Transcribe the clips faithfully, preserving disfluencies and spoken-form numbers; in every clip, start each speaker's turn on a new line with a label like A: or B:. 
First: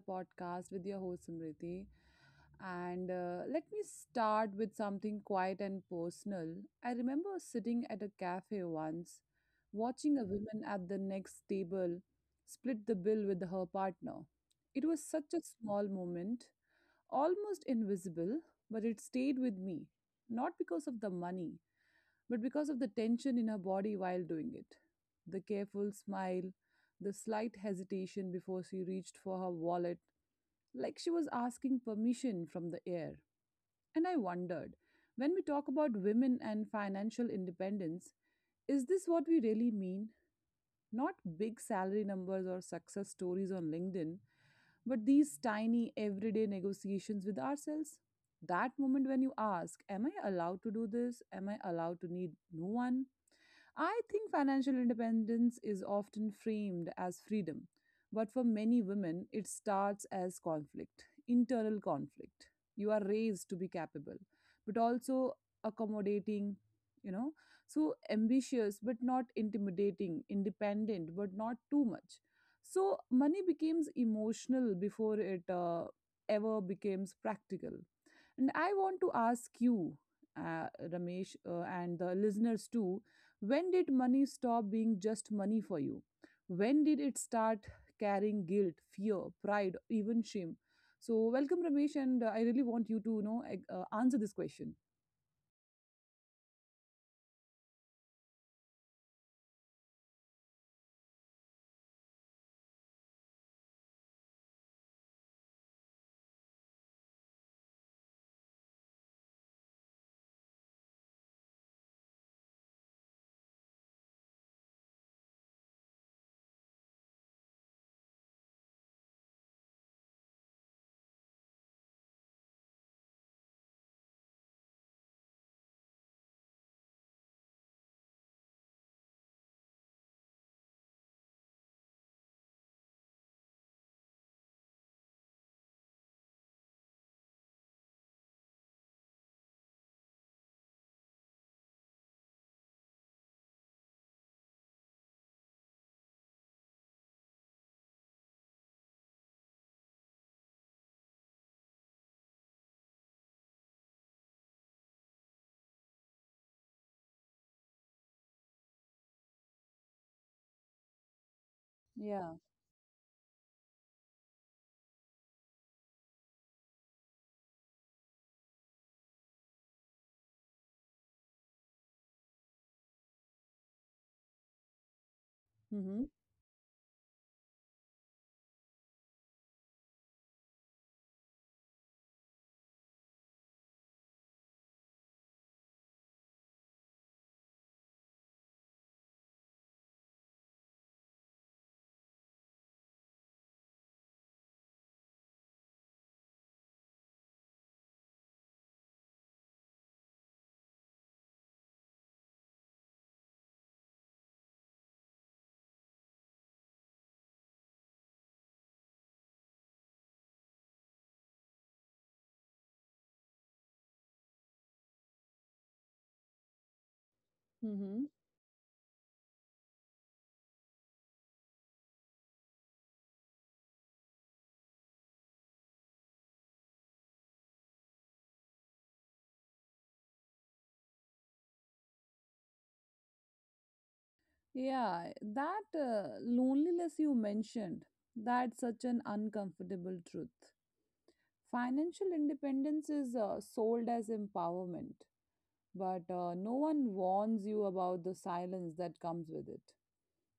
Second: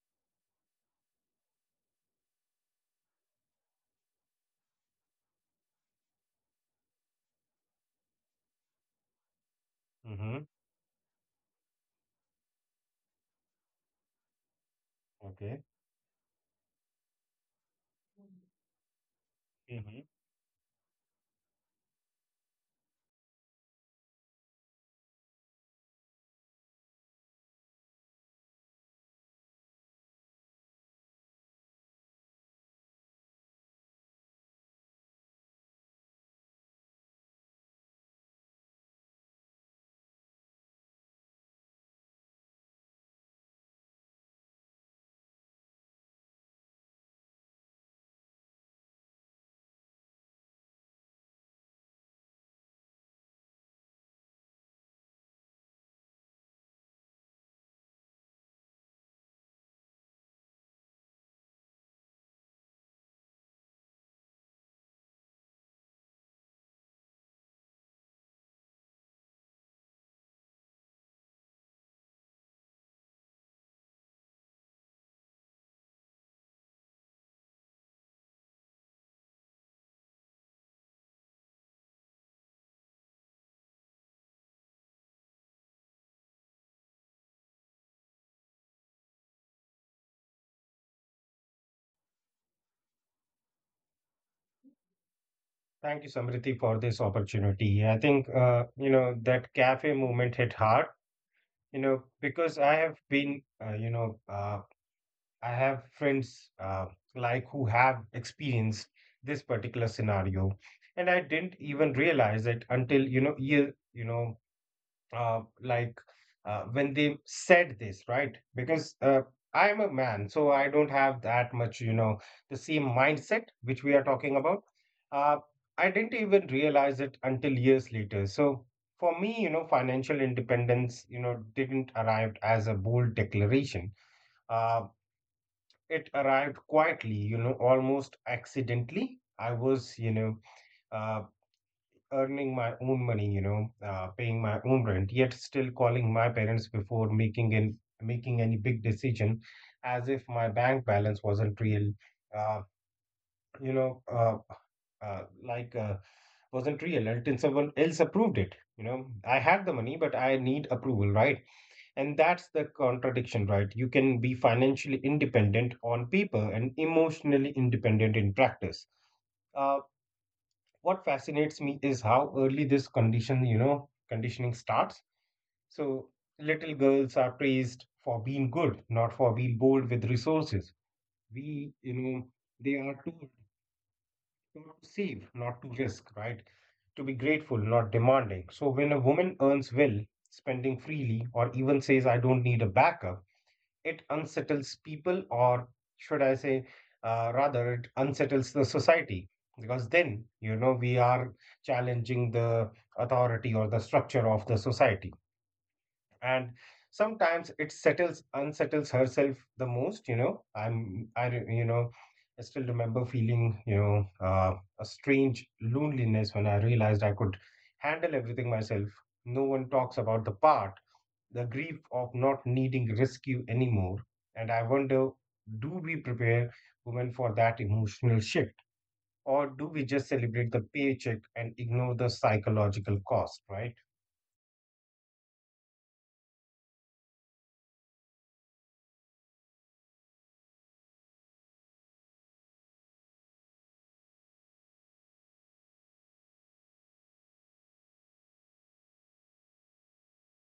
A: podcast with your host Samriti. And uh, Let me start with something quiet and personal. I remember sitting at a cafe once, watching a
B: Mm-hmm.
A: woman at the next table split the bill with her partner. It was such a
B: Okay.
A: small moment, almost invisible, but it stayed with me,
B: Hmm.
A: not because of the money but because of the tension in her body while doing it. The careful smile, the slight hesitation before she reached for her wallet, like she was asking permission from the air. And I wondered, when we talk about women and financial independence, is this what we really mean? Not big salary numbers or success stories on LinkedIn, but these tiny everyday negotiations with ourselves. That moment when you ask, am I allowed to do this? Am I allowed to need no one? I think financial independence is often framed as freedom, but for many women, it starts as conflict, internal conflict. You are raised to be capable, but also accommodating, you know, so ambitious but not intimidating, independent but not too much. So money becomes emotional before it uh, ever becomes practical. And I want to ask you, uh, Ramesh, uh, and the listeners too, when did money stop being just money for you? When did it start carrying guilt, fear, pride, even shame? So, welcome, Ramesh, and uh, I really want you to you know ex- uh, answer this question.
B: Thank you, Samriti, for this opportunity. I think uh, you know that cafe movement hit hard. You know, because I have been, uh, you know, uh, I have friends uh, like who have experienced this particular scenario, and I didn't even realize it until you know year, you know uh, like uh, when they said this, right? Because uh, I'm a man, so I don't have that much, you know, the same mindset which we are talking about. Uh, I didn't even realize it until years later. So for me, you know, financial independence, you know, didn't arrive as a bold declaration. Uh, it arrived quietly, you know, almost accidentally. I was, you know, uh, earning my own money, you know, uh, paying my own rent, yet still calling my parents before making an, making any big decision, as if my bank balance wasn't real, uh, you know, uh, uh, like uh, wasn't real until someone else approved it. You know, I had the money, but I need approval, right? And
A: Yeah.
B: that's the contradiction, right? You can be financially independent on paper and emotionally independent in practice. Uh, what fascinates me is how early this condition, you know, conditioning starts.
A: Mm-hmm.
B: So little girls are praised for being good, not for being bold with resources. We, you know, they are told not to save, not to risk, right? To be grateful, not demanding. So when a woman earns well, spending freely, or even says, I don't need a backup, it unsettles people, or should I say, uh, rather, it unsettles the society. Because then, you know, we are challenging the authority or the structure of the society. And sometimes it settles, unsettles herself the most, you know. I'm, I, re- you know, I still remember feeling, you know, uh, a strange loneliness when I realized I could
A: Mm-hmm.
B: handle everything myself. No one talks about the part, the grief of not needing rescue anymore. And I wonder, do we prepare women for that emotional shift? Or do we just celebrate the paycheck and ignore the psychological cost, right?
A: Yeah, that uh, loneliness you mentioned, that's such an uncomfortable truth. Financial independence is uh, sold as empowerment, but uh, no one warns you about the silence that comes with it.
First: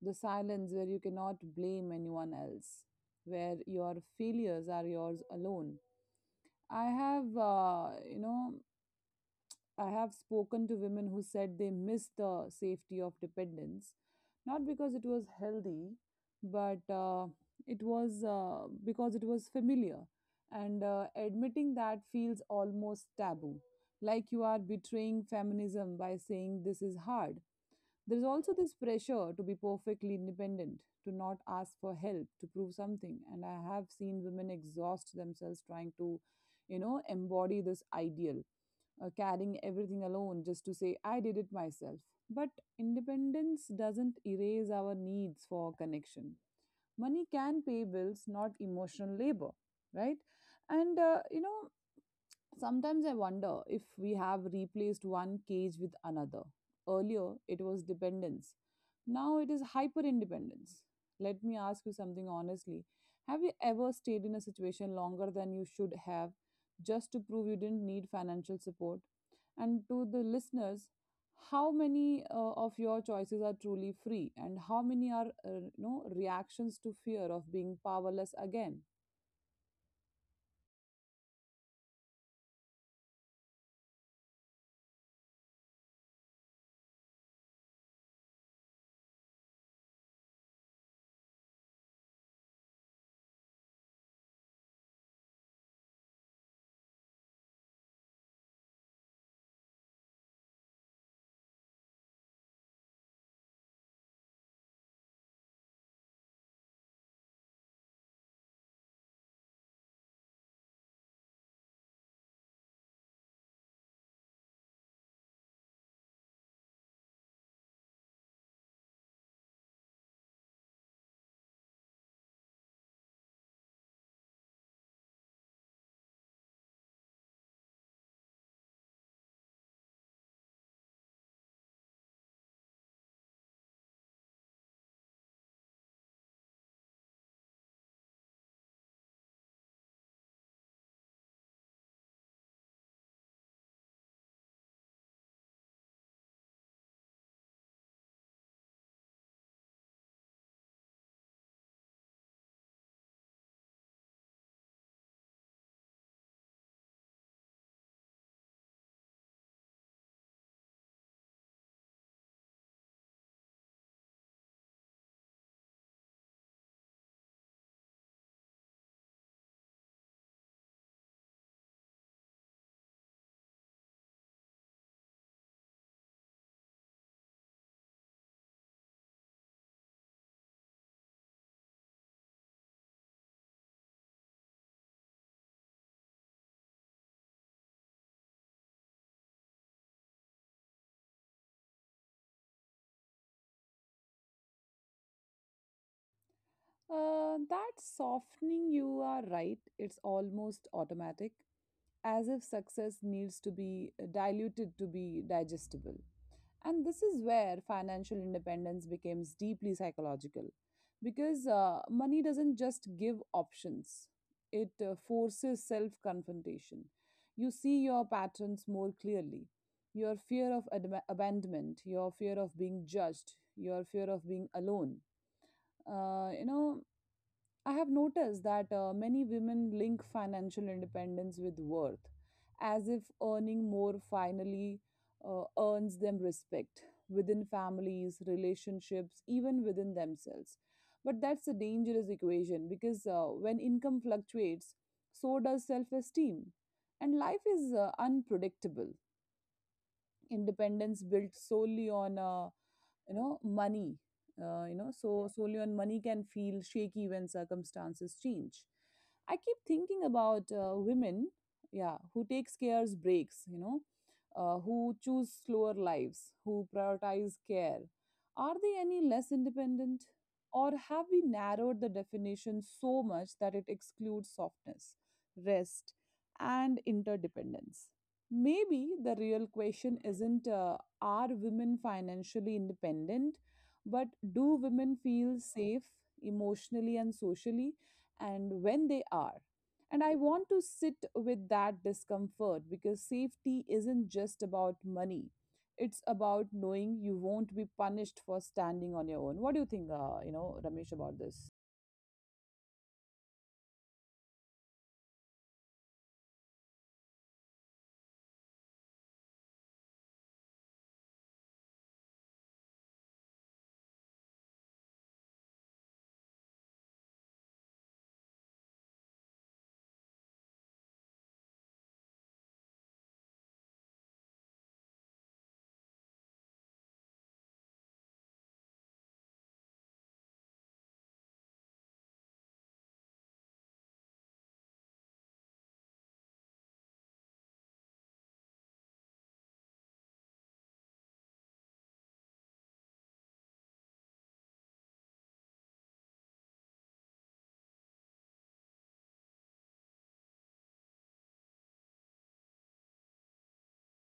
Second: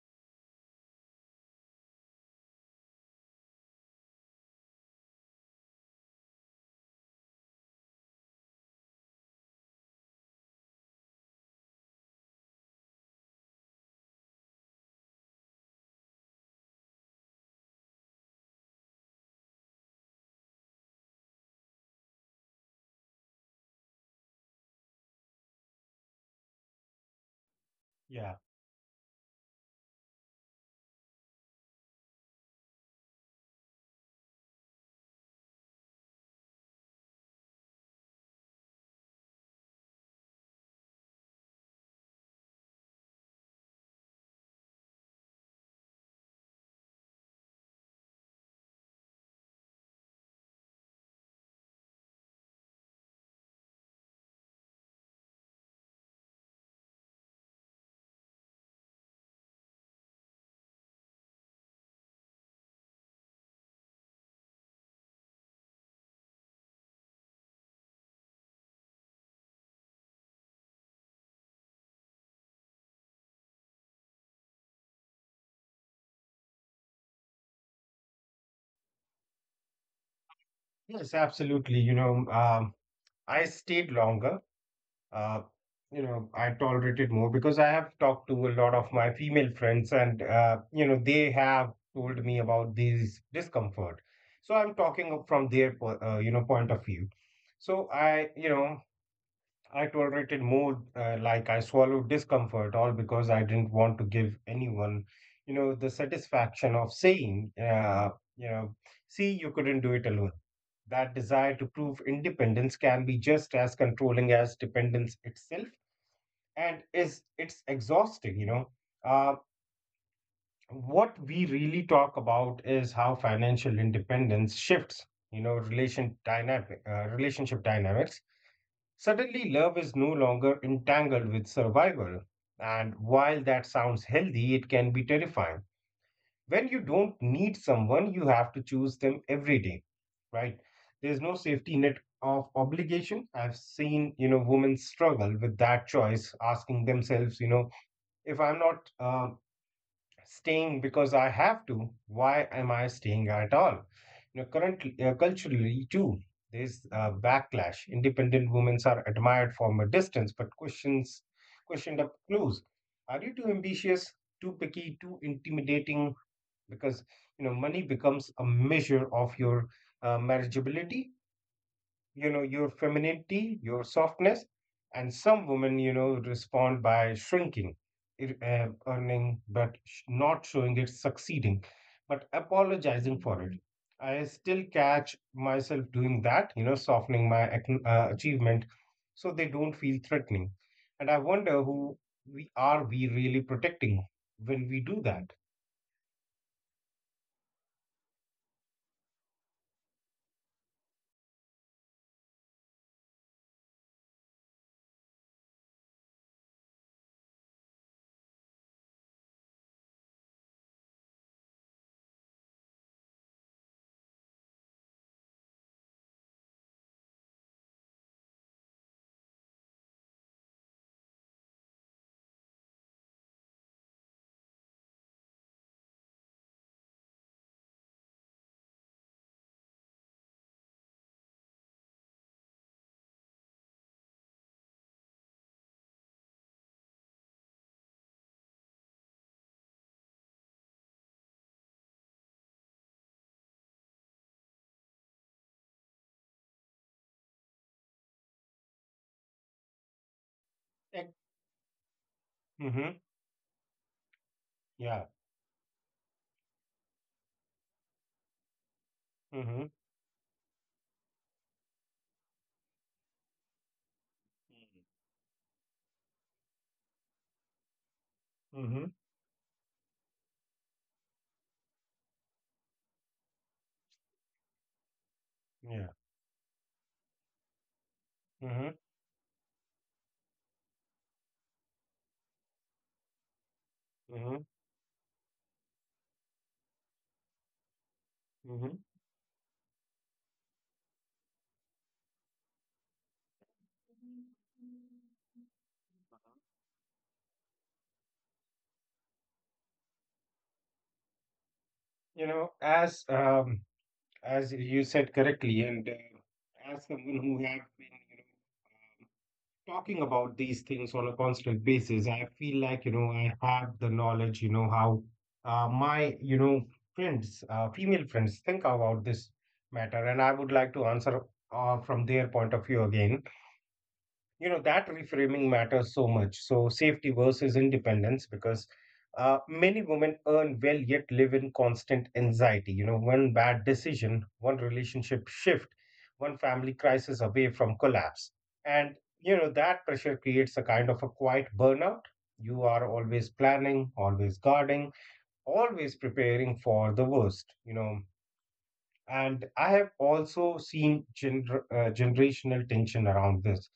A: The silence where you cannot blame anyone else, where your failures are yours alone. I have, uh, you know, I have spoken to women who said they miss the safety of dependence, not because it was healthy, but uh, it was uh, because it was familiar. And uh, admitting that feels almost taboo, like you are betraying feminism by saying this is hard. There's
B: Yeah.
A: also this pressure to be perfectly independent, to not ask for help, to prove something. And I have seen women exhaust themselves trying to, you know, embody this ideal, uh, carrying everything alone just to say, I did it myself. But independence doesn't erase our needs for connection. Money can pay bills, not emotional labor, right? And uh, you know, Sometimes I wonder if we have replaced one cage with another. Earlier, it was dependence. Now it is hyper independence. Let me ask you something honestly. Have you ever stayed in a situation longer than you should have just to prove you didn't need financial support? And to the listeners, how many uh, of your choices are truly free and how many are, uh, you know, reactions to fear of being powerless again?
B: Yes, absolutely. You know, um, I stayed longer. Uh, you know, I tolerated more because I have talked to a lot of my female friends, and uh, you know, they have told me about this discomfort. So I'm talking from their, po- uh, you know, point of view. So I, you know, I tolerated more, uh, like I swallowed discomfort, all because I didn't want to give anyone, you know, the satisfaction of saying, uh, you know, see, you couldn't do it alone. That desire to prove independence can be just as controlling as dependence itself, and is it's exhausting, you know. Uh, what we really talk about is how financial independence shifts, you know, relation dynamic, uh, relationship dynamics. Suddenly, love is no longer entangled with survival. And while that sounds healthy, it can be terrifying. When you don't need someone, you have to choose them every day, right? There's no safety net of obligation. I've seen, you know, women struggle with that choice, asking themselves, you know, if I'm not uh, staying because I have to. Why am I staying at all? You know, currently, uh, culturally too, there's a backlash. Independent women are admired from a distance, but questions questioned up close. Are you too ambitious, too picky, too intimidating? Because you know, money becomes a measure of your uh, marriageability, you know, your femininity, your softness, and some women, you know, respond by shrinking, ir- uh, earning, but sh- not showing it, succeeding, but apologizing for it. I still catch myself doing that, you know, softening my ac- uh, achievement so they don't feel threatening. And I wonder who we are we really protecting when we do that.
A: Uh, that softening, you are right, it's almost automatic, as if success needs to be uh, diluted to be digestible. And this is where financial independence becomes deeply psychological because uh, money doesn't just give options, it uh, forces self confrontation. You see your patterns more clearly. Your fear of adma- abandonment, your fear of being judged, your fear of being alone. Uh, you know, I have noticed that uh, many women link financial independence with worth, as if earning more finally uh, earns them respect within families, relationships, even within themselves. But that's a dangerous equation because uh, when income fluctuates, so does self esteem. And life is uh, unpredictable. Independence built solely on uh, you know
B: Mm-hmm.
A: money uh, you know so
B: Yeah.
A: solely on money can feel shaky when circumstances change. I keep thinking
B: Mm-hmm.
A: about uh, women, yeah, who take scarce breaks, you know, uh, who choose slower lives, who prioritize care. Are they any less
B: Mm-hmm.
A: independent, or have we narrowed the definition so much that it excludes softness, rest,
B: Yeah.
A: and interdependence? Maybe the real
B: Mm-hmm.
A: question isn't, uh, are women financially independent, but do women
B: Mm-hmm.
A: feel safe emotionally and socially, and when they are?
B: Mm-hmm.
A: And I want to sit with that discomfort because safety isn't just about money. It's about knowing you won't be punished for standing on your own. What do you think, uh, you know, Ramesh, about this?
B: You know, as um, as you said correctly, and uh, as someone who have been, you know, um, talking about these things on a constant basis, I feel like, you know, I have the knowledge, you know, how uh, my, you know, friends, uh, female friends think about this matter, and I would like to answer uh, from their point of view again. You know that reframing matters so much, so safety versus independence, because uh, many women earn well yet live in constant anxiety. You know, one bad decision, one relationship shift, one family crisis away from collapse. And you know that pressure creates a kind of a quiet burnout. You are always planning, always guarding, always preparing for the worst, you know. And I have also seen gener- uh, generational tension around this.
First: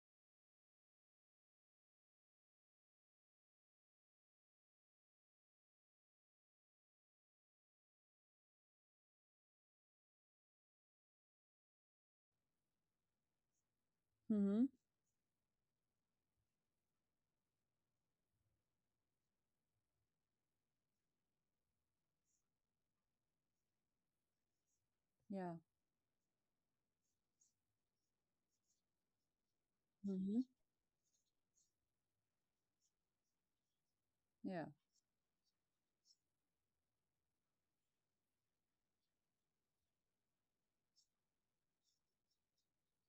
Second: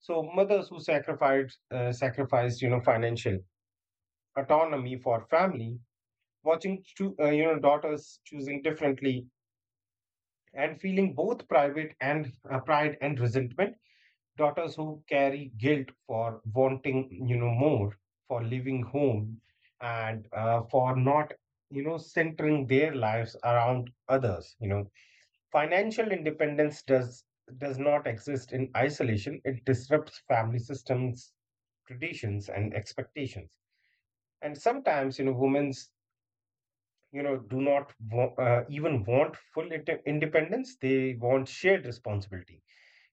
B: So mothers who sacrificed uh, sacrificed you know financial autonomy for family, watching two uh, you know daughters choosing differently and feeling both private and uh, pride and resentment.
A: Mm-hmm.
B: Daughters who carry guilt for wanting, you know, more, for leaving home, and uh, for not, you know, centering their lives around others. You know.
A: Yeah.
B: Financial independence does does not exist in isolation. It disrupts
A: Mm-hmm.
B: family systems, traditions, and expectations. And
A: Yeah.
B: sometimes, you know, women's, you know, do not wa- uh, even want full inde- independence. They want shared responsibility.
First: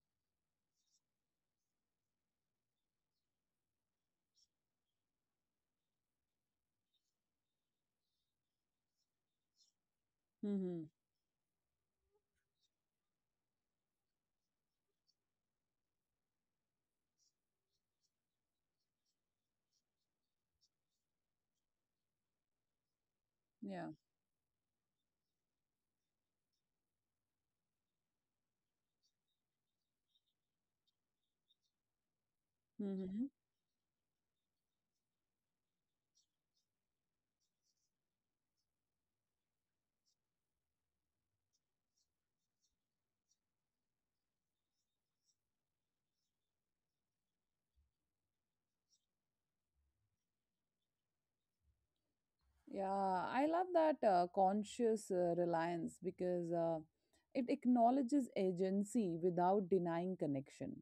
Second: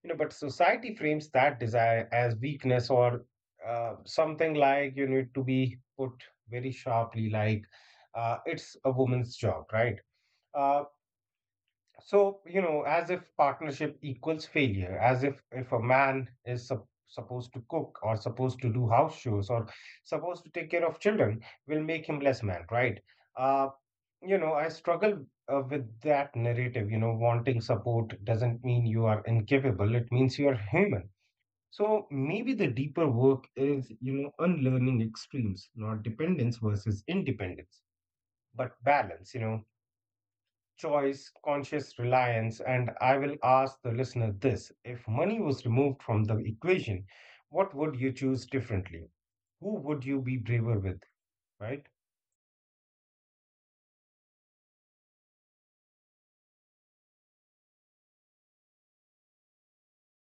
B: You know, but society frames that desire as weakness, or uh, something like, you need to be put very sharply, like, uh, it's a woman's job, right?
A: Mm-hmm.
B: Uh, So, you know, as if partnership equals failure, as if if a man is sup- supposed to cook or supposed to do house shows or supposed to take care of children will make him less man, right?
A: Yeah.
B: Uh, you know, I struggle uh, with that narrative. You know, wanting support doesn't mean you are incapable, it means you are human. So maybe the
A: Mm-hmm.
B: deeper work is, you know, unlearning extremes, not dependence versus independence, but balance, you know, choice, conscious reliance. And I will ask the listener this: if money was removed from the equation, what would you choose differently? Who would you be braver with? Right?
A: Yeah, I love that uh, conscious uh, reliance because uh, it acknowledges agency without denying connection.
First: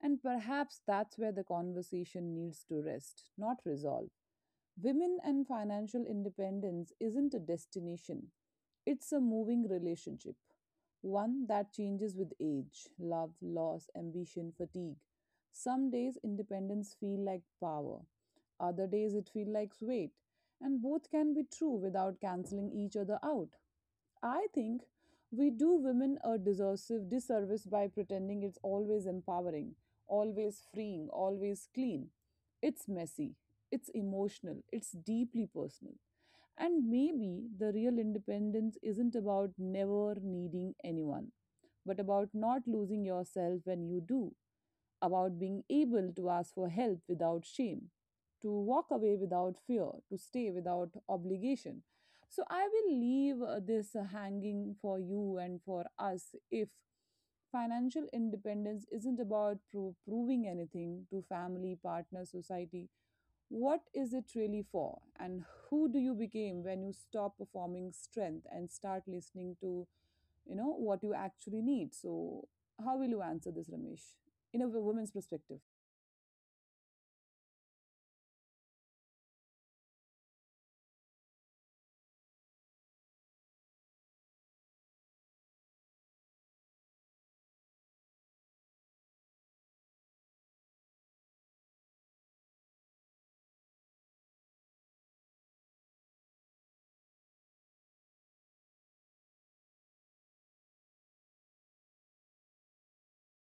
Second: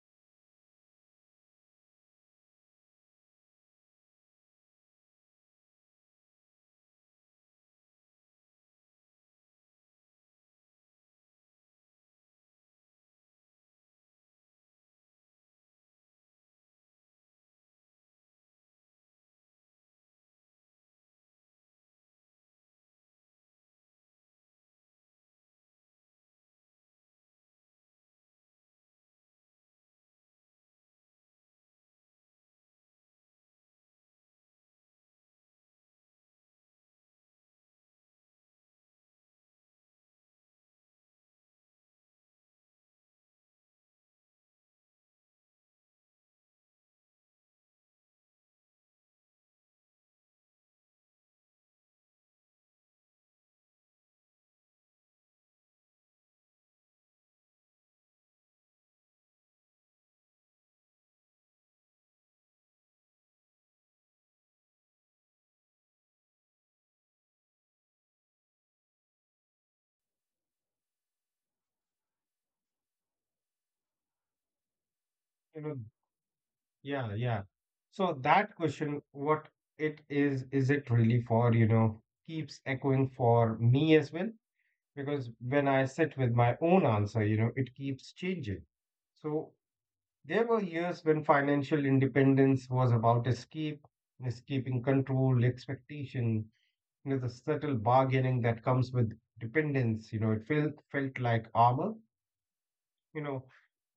A: And perhaps that's where the conversation needs to rest, not resolve. Women and financial independence isn't a destination, it's a moving relationship, one that changes with age, love, loss, ambition, fatigue. Some days independence feel like power, other days it feels like weight, and both can be true without canceling each other out. I think we do women a disservice disservice by pretending it's always empowering, always freeing, always clean. It's messy, it's emotional, it's deeply personal. And maybe the real independence isn't about never needing anyone, but about not losing yourself when you do, about being able to ask for help without shame, to walk away without fear, to stay without obligation. So I will leave uh, this uh, hanging for you and for us. If financial independence isn't about pro- proving anything to family, partner, society, what is it really for? And who do you become when you stop performing strength and start listening to, you know, what you actually need? So, how will you answer this, Ramesh, in a woman's
B: You know,
A: perspective?
B: yeah, yeah. So that question, what it is, is it really for, you know, keeps echoing for me as well? Because when I sit with my own answer, you know, it keeps changing. So there were years when financial independence was about escape, escaping control, expectation, you know, the subtle bargaining that comes with dependence. You know, it felt felt like armor, you know,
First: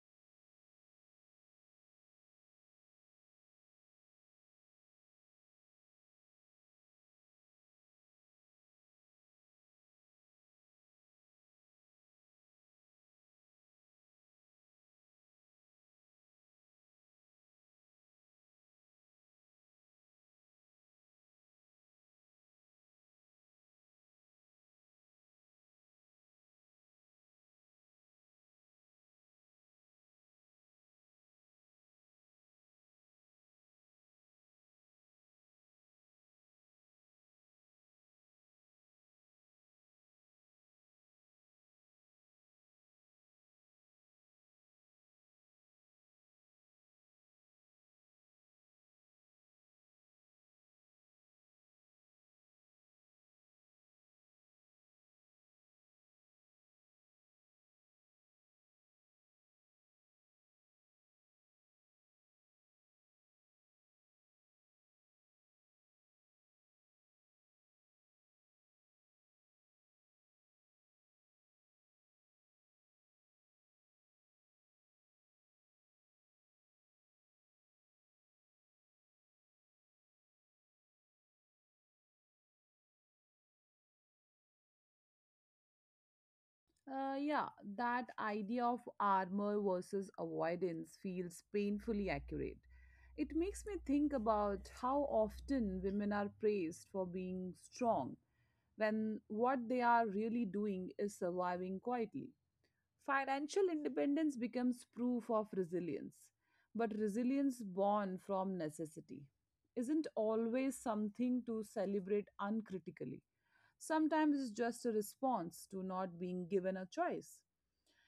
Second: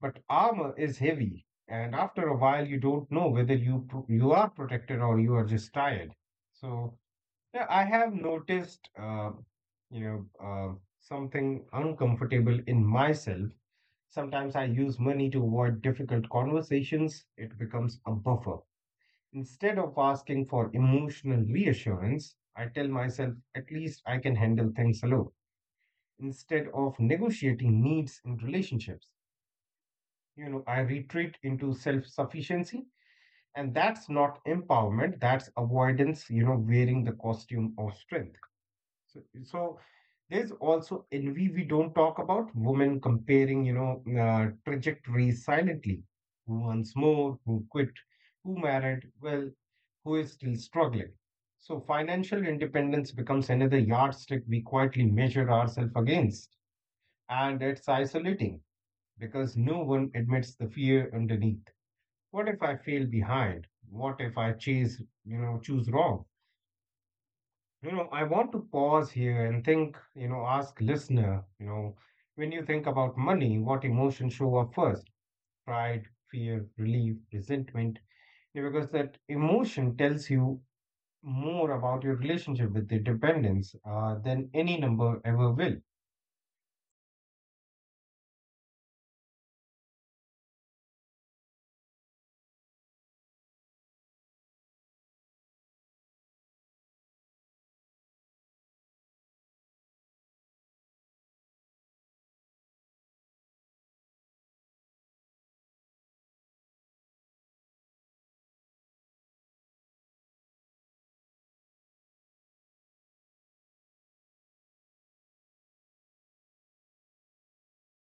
B: but armor is heavy, and after a while, you don't know whether you pro- you are protected or you are just tired. So, yeah, I have noticed, uh, you know, uh, something uncomfortable in myself. Sometimes I use money to avoid difficult conversations. It becomes a buffer. Instead of asking for emotional reassurance, I tell myself at least I can handle things alone. Instead of negotiating needs in relationships, you know, I retreat into self sufficiency. And that's not empowerment, that's avoidance, you know, wearing the costume of strength. So, so There's also envy. We don't talk about women comparing, you know, uh, trajectories silently. Who earns more? Who quit? Who married? Well, who is still struggling? So financial independence becomes another yardstick we quietly measure ourselves against. And it's isolating because no one admits the fear underneath. What if I fail behind? What if I chase, you know, choose wrong? You know, I want to pause here and think, you know, ask listener, you know, when you think about money, what emotions show up first? Pride, fear, relief, resentment. You know, because that emotion tells you more about your relationship with the dependence uh, than any number ever will.
A: Uh, yeah, that idea of armor versus avoidance feels painfully accurate. It makes me think about how often women are praised for being strong when what they are really doing is surviving quietly. Financial independence becomes proof of resilience, but resilience born from necessity isn't always something to celebrate uncritically. Sometimes it's just a response to not being given a choice.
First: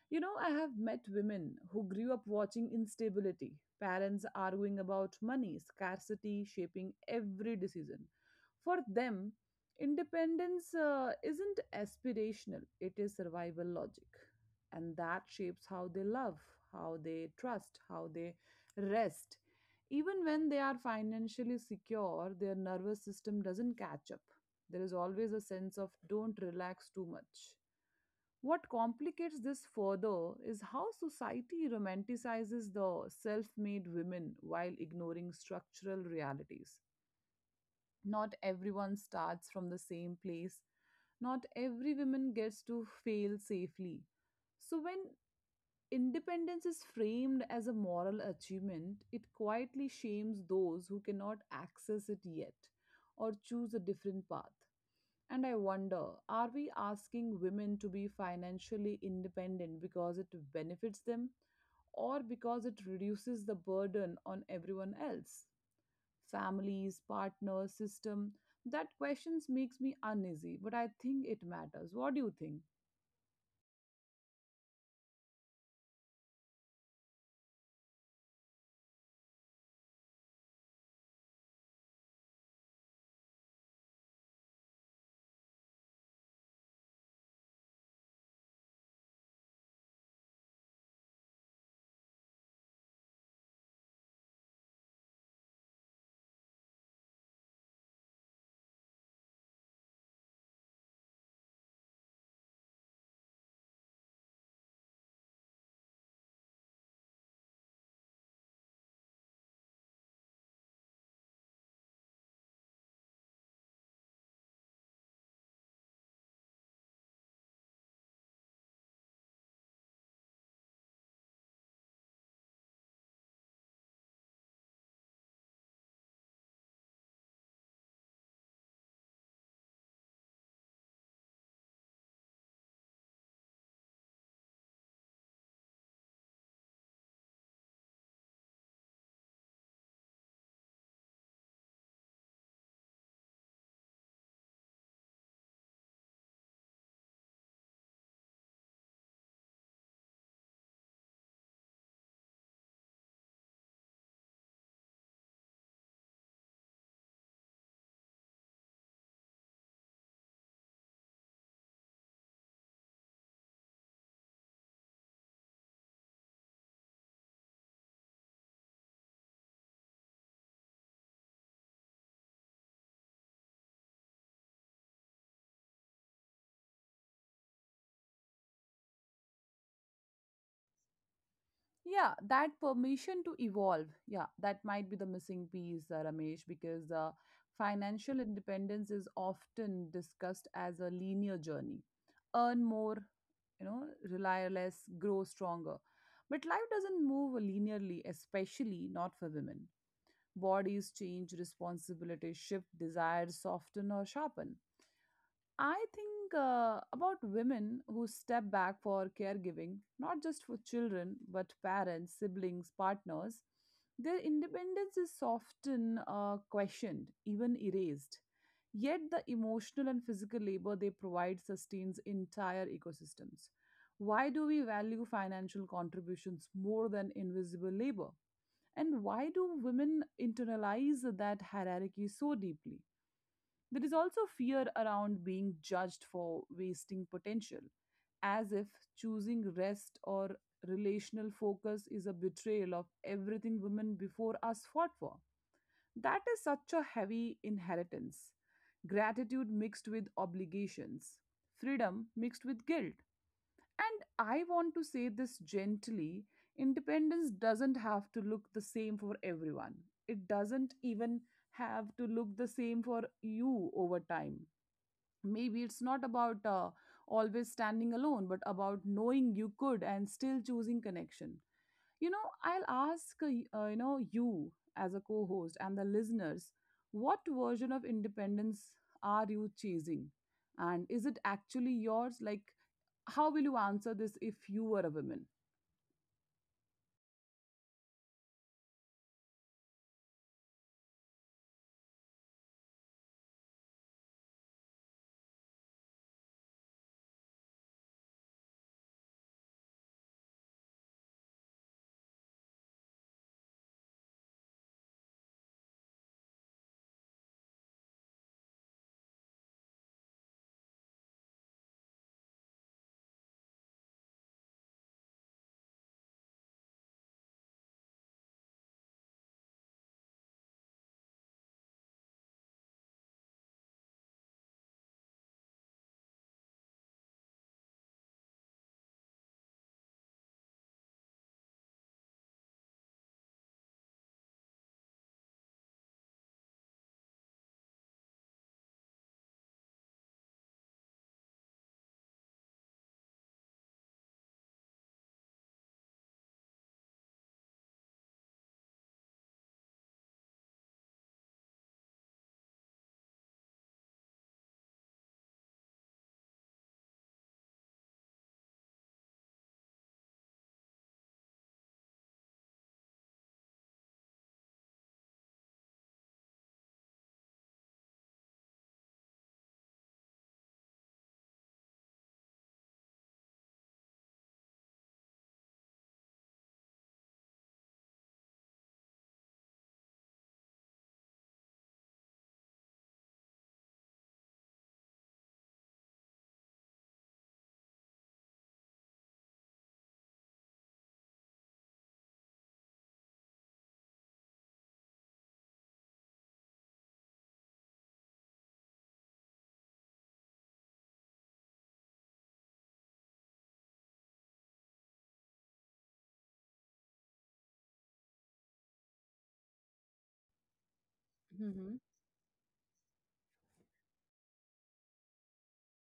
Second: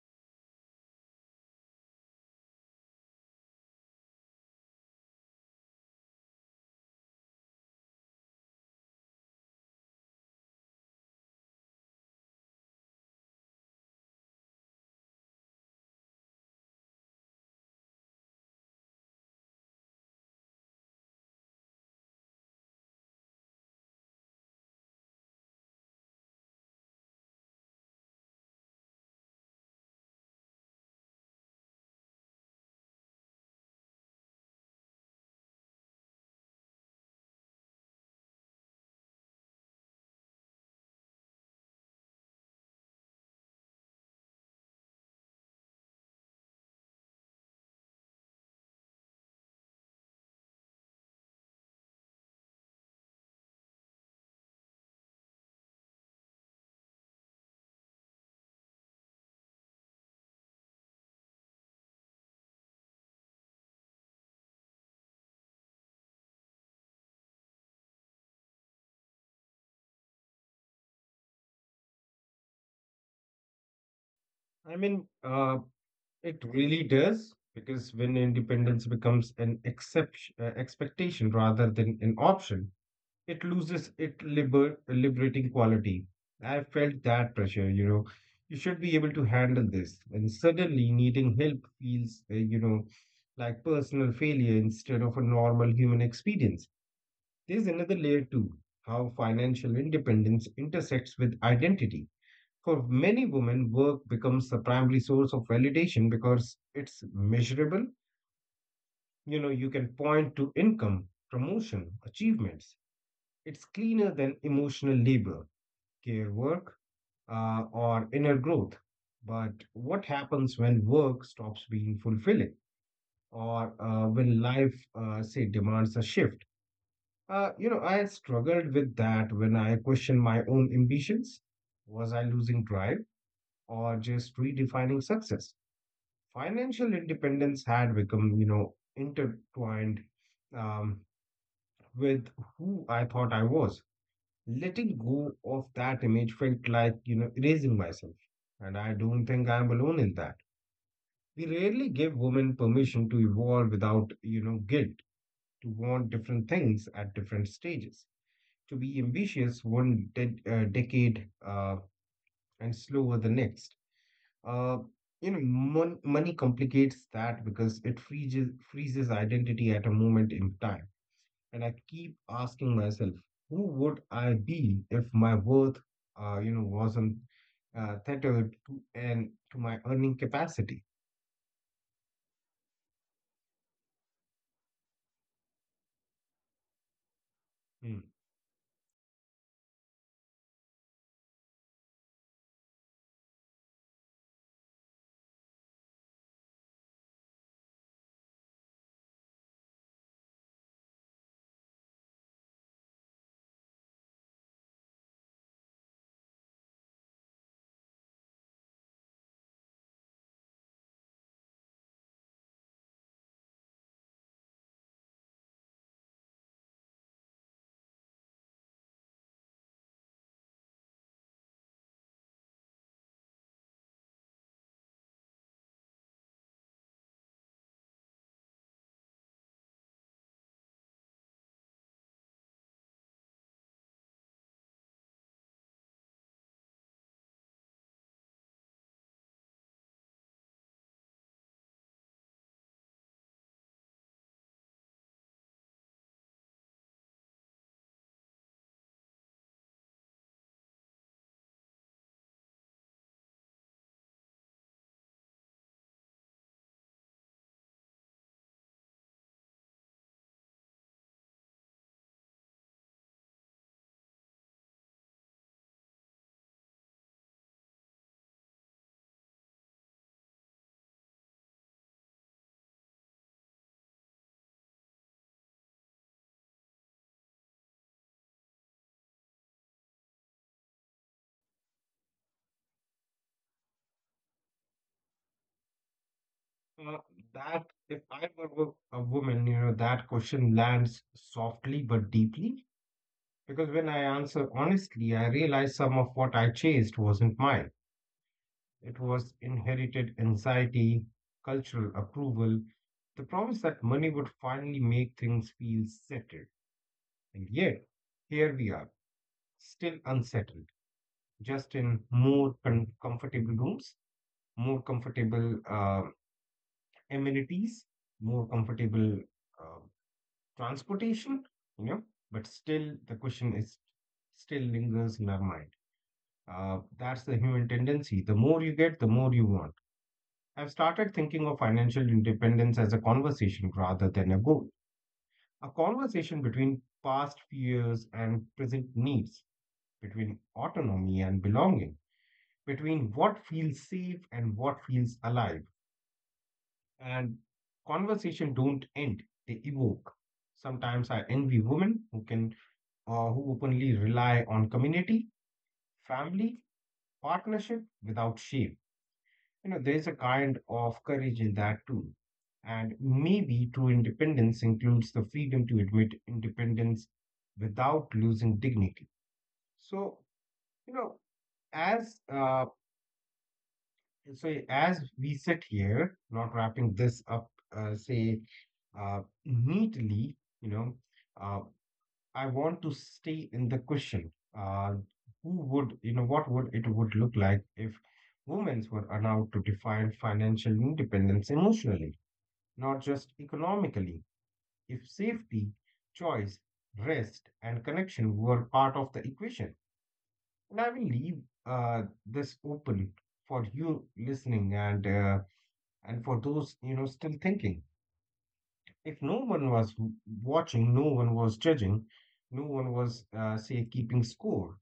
A: You know, I have met women who grew up watching instability, parents arguing about money, scarcity shaping every decision. For them, independence uh, isn't aspirational, it is survival logic. And that shapes how they love, how they trust, how they rest. Even when they are financially secure, their nervous system doesn't catch up. There is always a sense of, don't relax too much. What complicates this further is how society romanticizes the self made women while ignoring structural realities. Not everyone starts from the same place, not every woman gets to fail safely. So, when independence is framed as a moral achievement, it quietly shames those who cannot access it yet or choose a different path. And I wonder, are we asking women to be financially independent because it benefits them or because it reduces the burden on everyone else? Families, partners, system. That questions makes me uneasy, but I think it matters. What do you think?
B: I mean, uh, it really does because when independence becomes an exception, uh, expectation rather than an option, it loses its liber- liberating quality. I felt that pressure, you know. You should be able to handle this. And suddenly needing help feels, uh, you know, like personal failure instead of a normal human experience. There's another layer too: how financial independence intersects with identity. For many women, work becomes the primary source of validation because it's measurable. You know, you can point to income, promotion, achievements. It's cleaner than emotional labor, care work, uh, or inner growth. But what happens when work stops being fulfilling, or uh, when life, uh, say, demands a shift? Uh, you know, I struggled with that when I questioned my own ambitions. Was I losing drive or just redefining success? Financial independence had become, you know, intertwined, um, with who I thought I was. Letting go of that image felt like, you know, erasing myself. And I don't think I am alone in that. We rarely give women permission to evolve without, you know, guilt, to want different things at different stages, to be ambitious one de- uh, decade uh, and slower the next. Uh, you know, mon- money complicates that because it freezes, freezes identity at a moment in time, and I keep asking myself, who would I be if my worth, uh, you know, wasn't uh, tethered to and to my earning capacity?
A: Yeah, that permission to evolve. Yeah, that might be the missing piece, uh, Ramesh, because uh,
B: Hmm.
A: financial independence is often discussed as a linear journey. Earn more, you know, rely less, grow stronger. But life doesn't move linearly, especially not for women. Bodies change, responsibilities shift, desires soften or sharpen. I think uh, about women who step back for caregiving, not just for children, but parents, siblings, partners. Their independence is often uh, questioned, even erased. Yet the emotional and physical labor they provide sustains entire ecosystems. Why do we value financial contributions more than invisible labor? And why do women internalize that hierarchy so deeply? There is also fear around being judged for wasting potential, as if choosing rest or relational focus is a betrayal of everything women before us fought for. That is such a heavy inheritance. Gratitude mixed with obligations, freedom mixed with guilt. And I want to say this gently: independence doesn't have to look the same for everyone. It doesn't even have to look the same for you over time. Maybe it's not about uh, always standing alone but about knowing you could and still choosing connection. You know, I'll ask uh, y- uh, you know you, as a co-host, and the listeners, what version of independence are you chasing, and is it actually yours? Like, how will you answer this if you were a woman?
B: Uh, that if I were wo- a woman, you know, that question lands softly but deeply, because when I answer honestly, I realize some of what I chased wasn't mine. It was inherited anxiety, cultural approval, the promise that money would finally make things feel settled. And yet, here we are, still unsettled, just in more con- comfortable rooms, more comfortable uh, amenities, more comfortable uh, transportation, you know, but still the question is still lingers in our mind. Uh, that's the human tendency. The more you get, the more you want. I've started thinking of financial independence as a conversation rather than a goal, a conversation between past fears and present needs, between autonomy and belonging, between what feels safe and what feels alive. And conversation don't end, they evoke. Sometimes I envy women who can uh, who openly rely on community, family, partnership without shame. You know, there's a kind of courage in that too. And maybe true independence includes the freedom to admit independence without losing dignity. So, you know, as uh, So as we sit here, not wrapping this up, uh, say, uh, neatly, you know, uh, I want to stay in the question. Uh, who would, you know, what would it would look like if women were allowed to define financial independence emotionally, not just economically? If safety, choice, rest, and connection were part of the equation. And I will leave uh, this open for you listening, and uh, and for those, you know, still thinking. If no one was w-
A: Hmm.
B: watching, no one was judging, no one was, uh, say, keeping score,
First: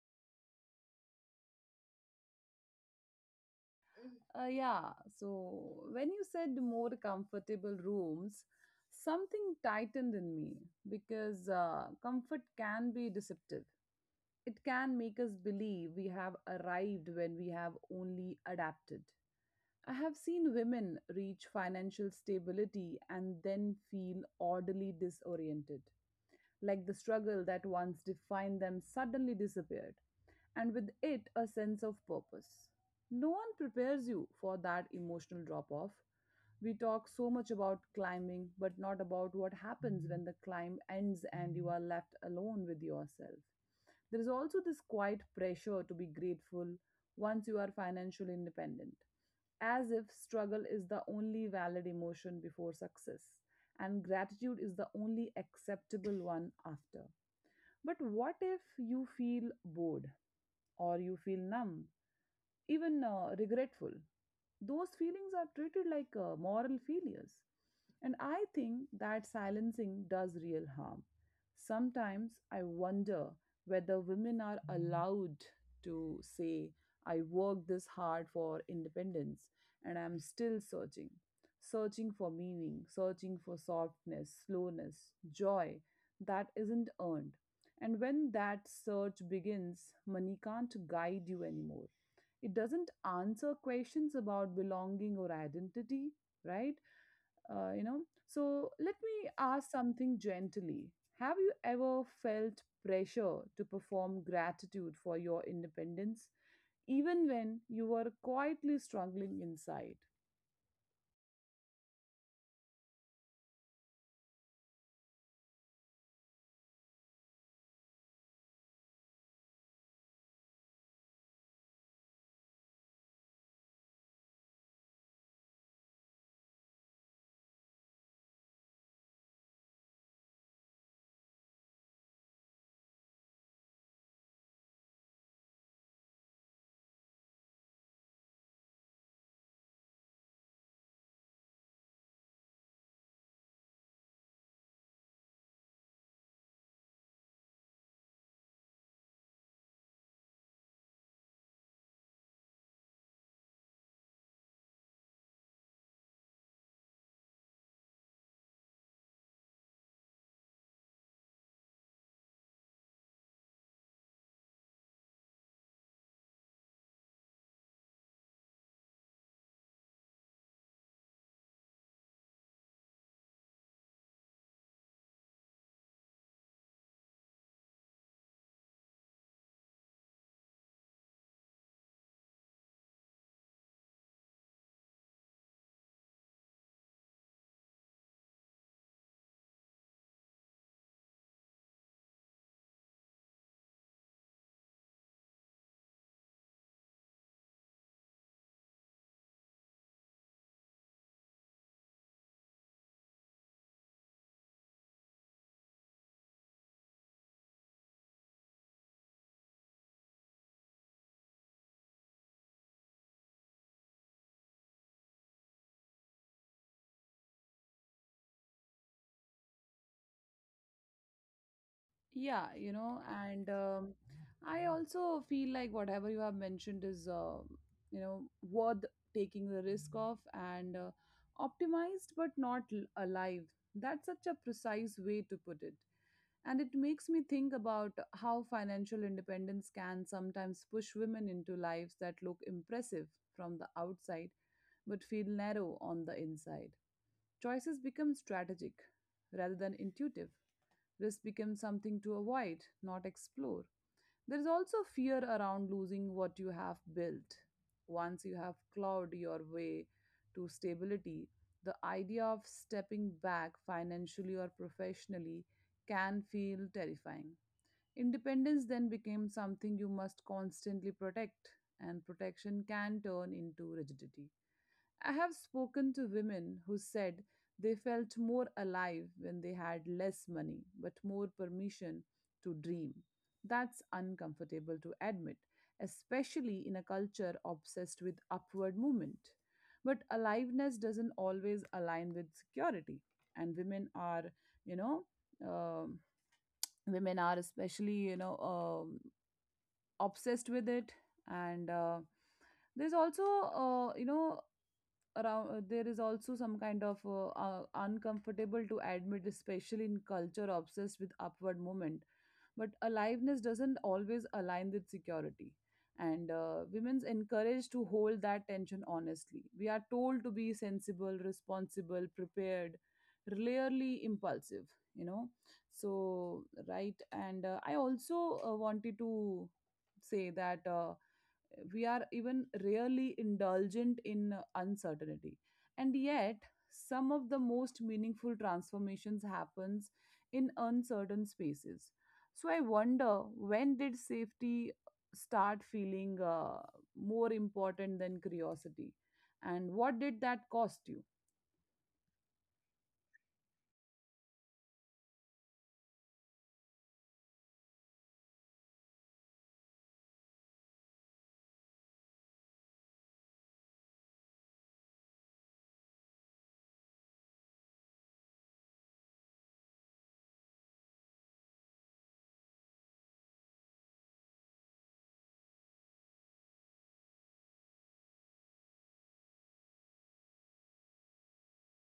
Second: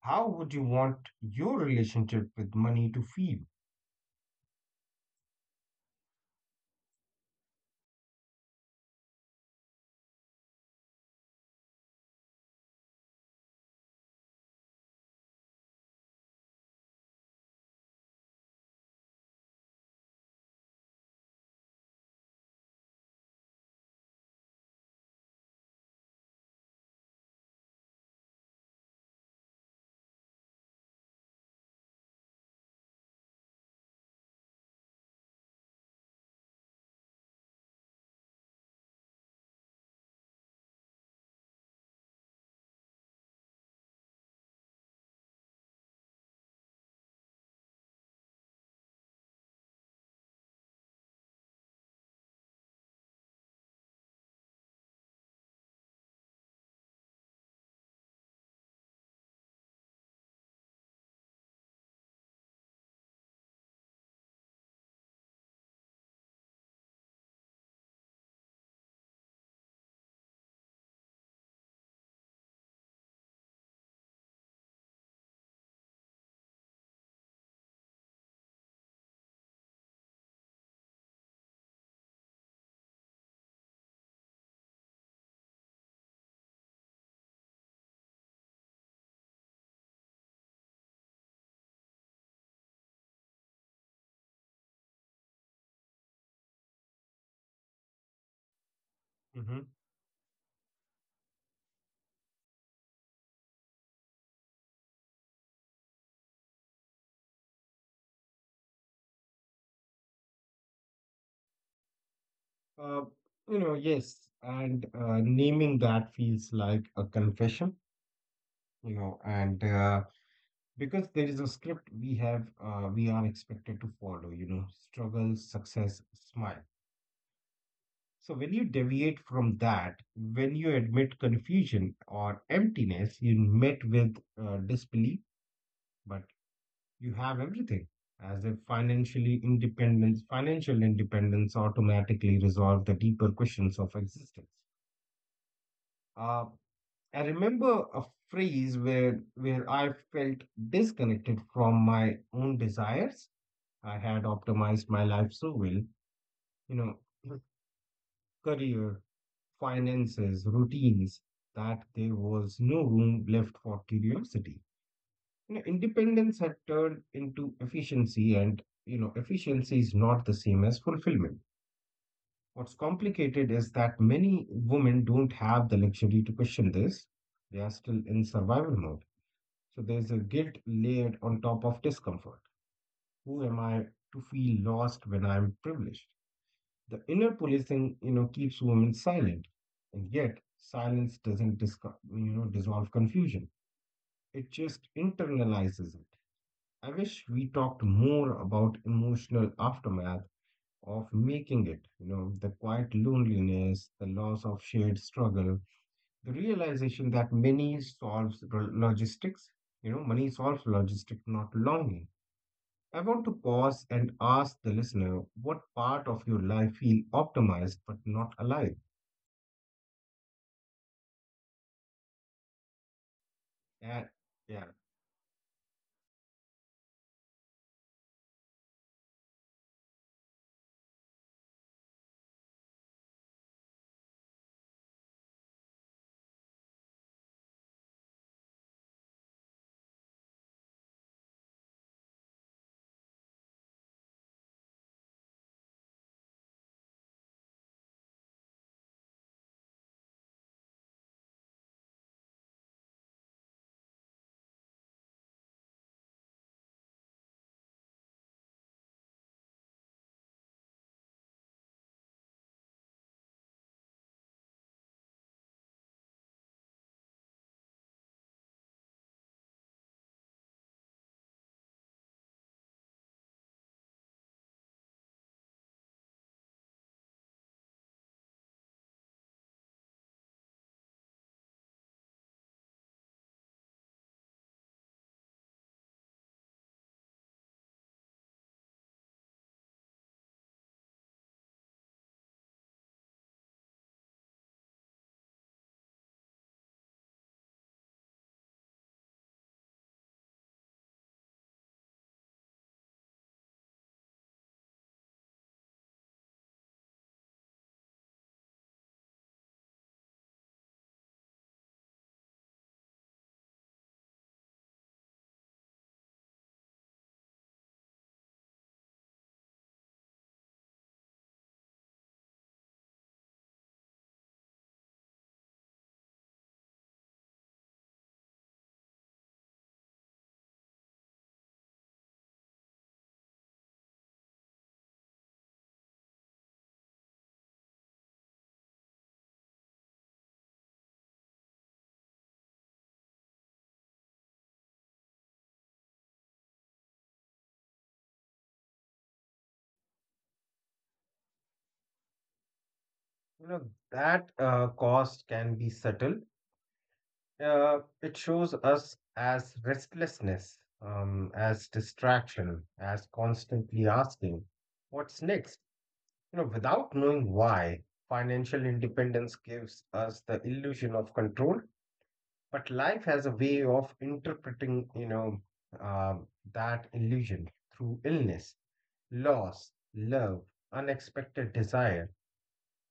B: how would you want your relationship with money to feel?
A: uh, Yeah, so when you said more comfortable rooms, something tightened in me because uh, comfort can be deceptive. It can make us believe we have arrived when we have only adapted. I have seen women reach financial stability and then feel oddly disoriented, like the struggle that once defined them suddenly disappeared, and with it, a sense of purpose. No one prepares you for that emotional drop off. We talk so much about climbing, but not about what happens when the climb ends and you are left alone with yourself. There is also this quiet pressure to be grateful once you are financially independent, as if struggle is the only valid emotion before success, and gratitude is the only acceptable one after. But what if you feel bored, or you feel numb, even uh, regretful. Those feelings are treated like uh, moral failures. And I think that silencing does real harm. Sometimes I wonder whether women are allowed to say, I worked this hard for independence and I'm still searching. Searching for meaning, searching for softness, slowness, joy that isn't earned. And when that search begins, money can't guide you anymore. It doesn't answer questions about belonging or identity, right? Uh, you know, so let me
B: Hmm.
A: ask something gently. Have you ever felt pressure to perform gratitude for your independence, even when you were quietly struggling inside?
B: Uh, you know, yes, and uh, naming that feels like a confession, you know, and uh, because there is a script we have, uh, we are expected to follow, you know, struggle, success, smile. So when you deviate from that, when you admit confusion or emptiness, you met with uh, disbelief, but you have everything. As if financially independence, financial independence automatically resolves the deeper questions of existence. Uh, I remember a phrase where where I felt disconnected from my own desires. I had optimized my life so well, you know, career, finances, routines, that there was no room left for curiosity. You know, independence had turned into efficiency, and you know, efficiency is not the same as fulfillment. What's complicated is that many women don't have the luxury to question this. They are still in survival mode. So there's a guilt layered on top of discomfort. Who am I to feel lost when I'm privileged? The inner policing, you know, keeps women silent, and yet silence doesn't disco- you know dissolve confusion. It just internalizes it. I wish we talked more about emotional aftermath of making it, you know, the quiet loneliness, the loss of shared struggle, the realization that money solves lo- logistics, you know, money solves logistics, not longing. I want to pause and ask the listener what part of your life feel optimized but not alive.
A: Yeah, you know,
B: Yeah,
A: and
B: yeah.
A: um, I also feel like whatever you have mentioned is, uh, you know, worth taking the risk of and uh, optimized but not l- alive. That's such a precise way to put it. And it makes me think about how financial independence can sometimes push women into lives that look impressive from the outside but feel narrow on the inside. Choices become strategic rather than intuitive. Risk becomes something to avoid, not explore. There is also fear around losing what you have built. Once you have clawed your way to stability, the idea of stepping back financially or professionally can feel terrifying. Independence then became something you must constantly protect, and protection can turn into rigidity. I have spoken to women who said they felt more alive when they had less money, but more permission to dream. That's uncomfortable to admit, especially in a culture obsessed with upward movement. But aliveness doesn't always align with security, and women are, you know, um women are especially, you know, um obsessed with it. And uh, there's also, uh, you know, around uh, There is also some kind of uh, uh, uncomfortable to admit, especially in culture obsessed with upward movement, but aliveness doesn't always align with security, and uh, women's encouraged to hold that tension. Honestly, we are told to be sensible, responsible, prepared, rarely impulsive, you know. So right, and uh, I also uh, wanted to say that uh, we are even rarely indulgent in uh, uncertainty, and yet some of the most meaningful transformations happens in uncertain spaces. So I wonder, when did safety start feeling uh, more important than curiosity, and what did that cost you?
B: You know, that uh, cost can be subtle. Uh, it shows us as restlessness, um, as distraction, as constantly asking, what's next? You know, without knowing why, financial independence gives us the illusion of control, but life has a way of interpreting, you know, um, that illusion through illness, loss, love, unexpected desire.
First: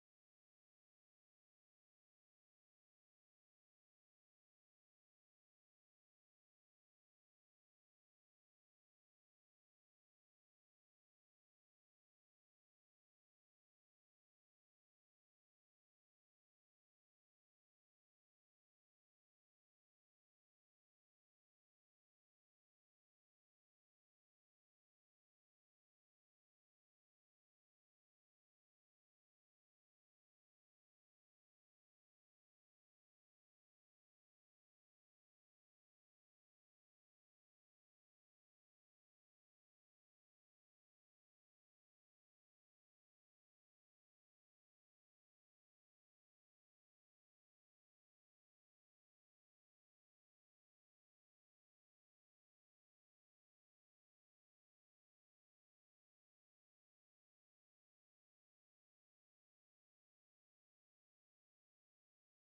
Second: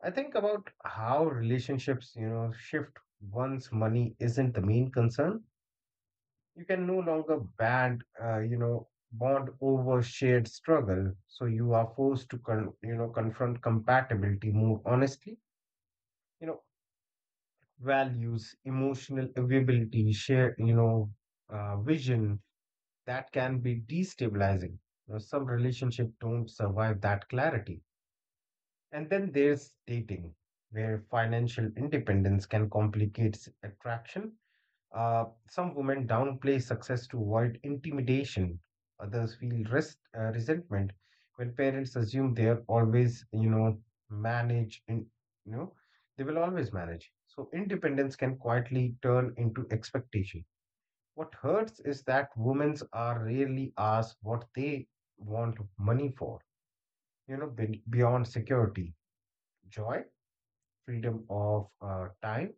B: I think about how relationships, you know, shift once money isn't the main concern. You can no longer band, uh, you know, bond over shared struggle. So you are forced to, con- you know, confront compatibility more honestly. You know, values, emotional availability, share, you know, uh, vision that can be destabilizing. You know, some relationships don't survive that clarity. And then there's dating, where financial independence can complicate s- attraction. Uh, some women downplay success to avoid intimidation. Others feel rest, uh, resentment when parents assume they are always, you know, manage. In, you know, they will always manage. So independence can quietly turn into expectation. What hurts is that women are rarely asked what they want money for. You know, be- beyond security, joy, freedom of uh, time,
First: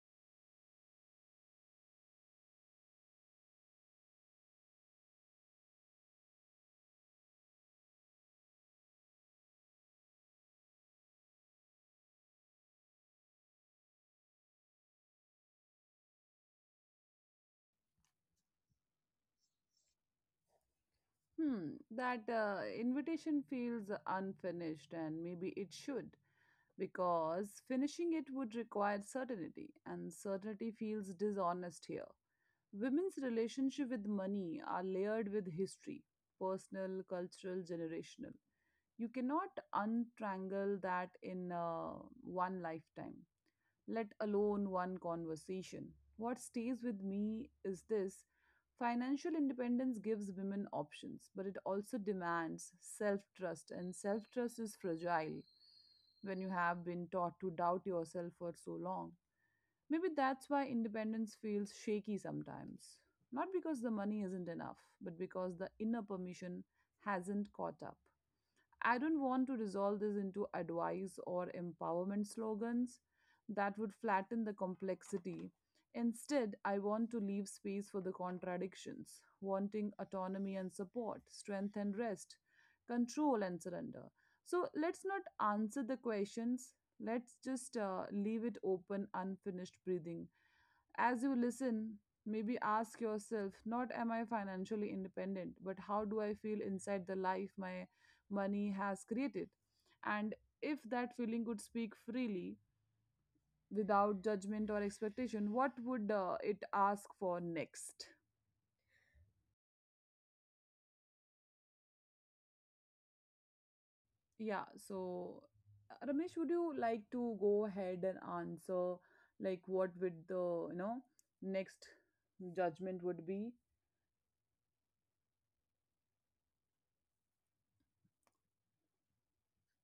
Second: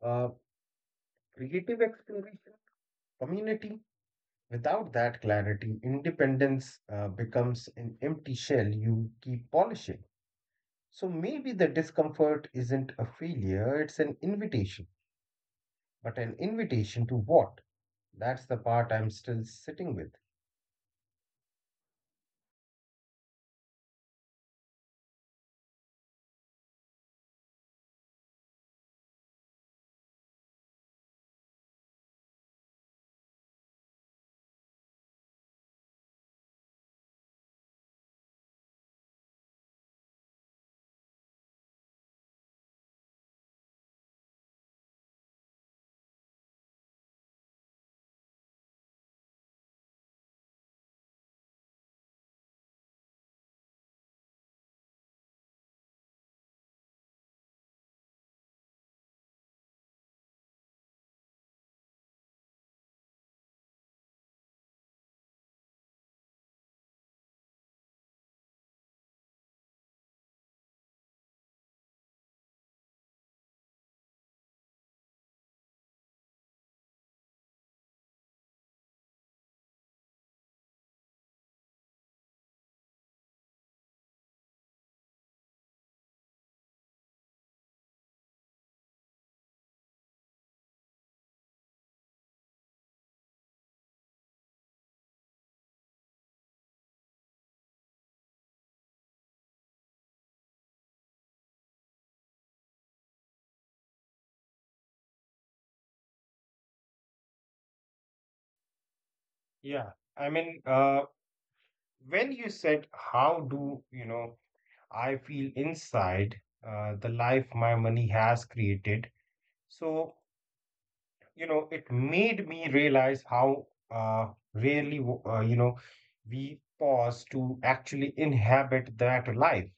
B: uh, creative exploration, community. Without that clarity, independence uh, becomes an empty shell you keep polishing. So maybe the discomfort isn't a failure, it's an invitation. But an invitation to what? That's the part I'm still sitting with.
A: Hmm. That uh, invitation feels unfinished, and maybe it should, because finishing it would require certainty, and certainty feels dishonest here. Women's relationship with money are layered with history, personal, cultural, generational. You cannot untrangle that in uh, one lifetime, let alone one conversation. What stays with me is this: financial independence gives women options, but it also demands self trust, and self trust is fragile when you have been taught to doubt yourself for so long. Maybe that's why independence feels shaky sometimes. Not because the money isn't enough, but because the inner permission hasn't caught up. I don't want to resolve this into advice or empowerment slogans that would flatten the complexity. Instead, I want to leave space for the contradictions, wanting autonomy and support, strength and rest, control and surrender. So let's not answer the questions, let's just uh, leave it open, unfinished, breathing. As you listen, maybe ask yourself not am I financially independent, but how do I feel inside the life my money has created. And if that feeling could speak freely without judgment or expectation, what would uh, it ask for next?
B: Yeah, I mean, uh, when you said, how do, you know,
A: Yeah,
B: I
A: so
B: feel
A: uh, Ramesh,
B: inside
A: would you
B: uh,
A: like
B: the
A: to
B: life
A: go
B: my
A: ahead
B: money
A: and
B: has
A: answer
B: created?
A: like what would
B: So
A: the, you know,
B: you know,
A: next
B: it made me
A: judgment would
B: realize
A: be?
B: how uh, rarely, w- uh, you know, we pause to actually inhabit that life.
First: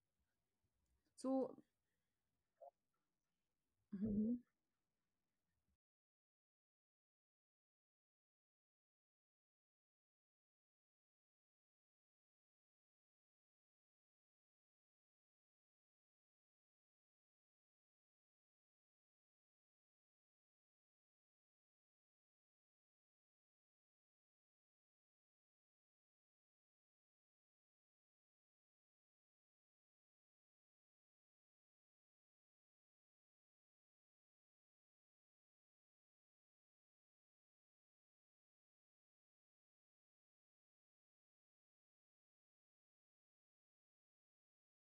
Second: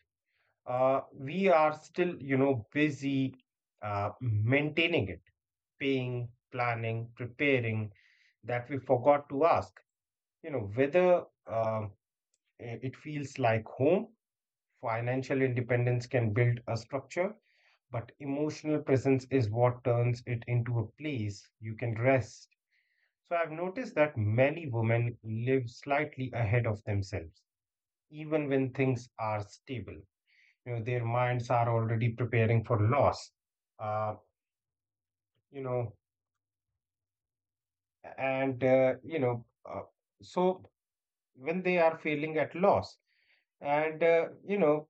B: Uh, we
A: So,
B: are still, you know, busy uh,
A: mhm.
B: maintaining it, paying, planning, preparing, that we forgot to ask, you know, whether um, i- it feels like home. Financial independence can build a structure, but emotional presence is what turns it into a place you can rest. So I've noticed that many women live slightly ahead of themselves, even when things are stable. You know, their minds are already preparing for loss. Uh, you know, and uh, you know, uh, so when they are feeling at loss, and uh, you know,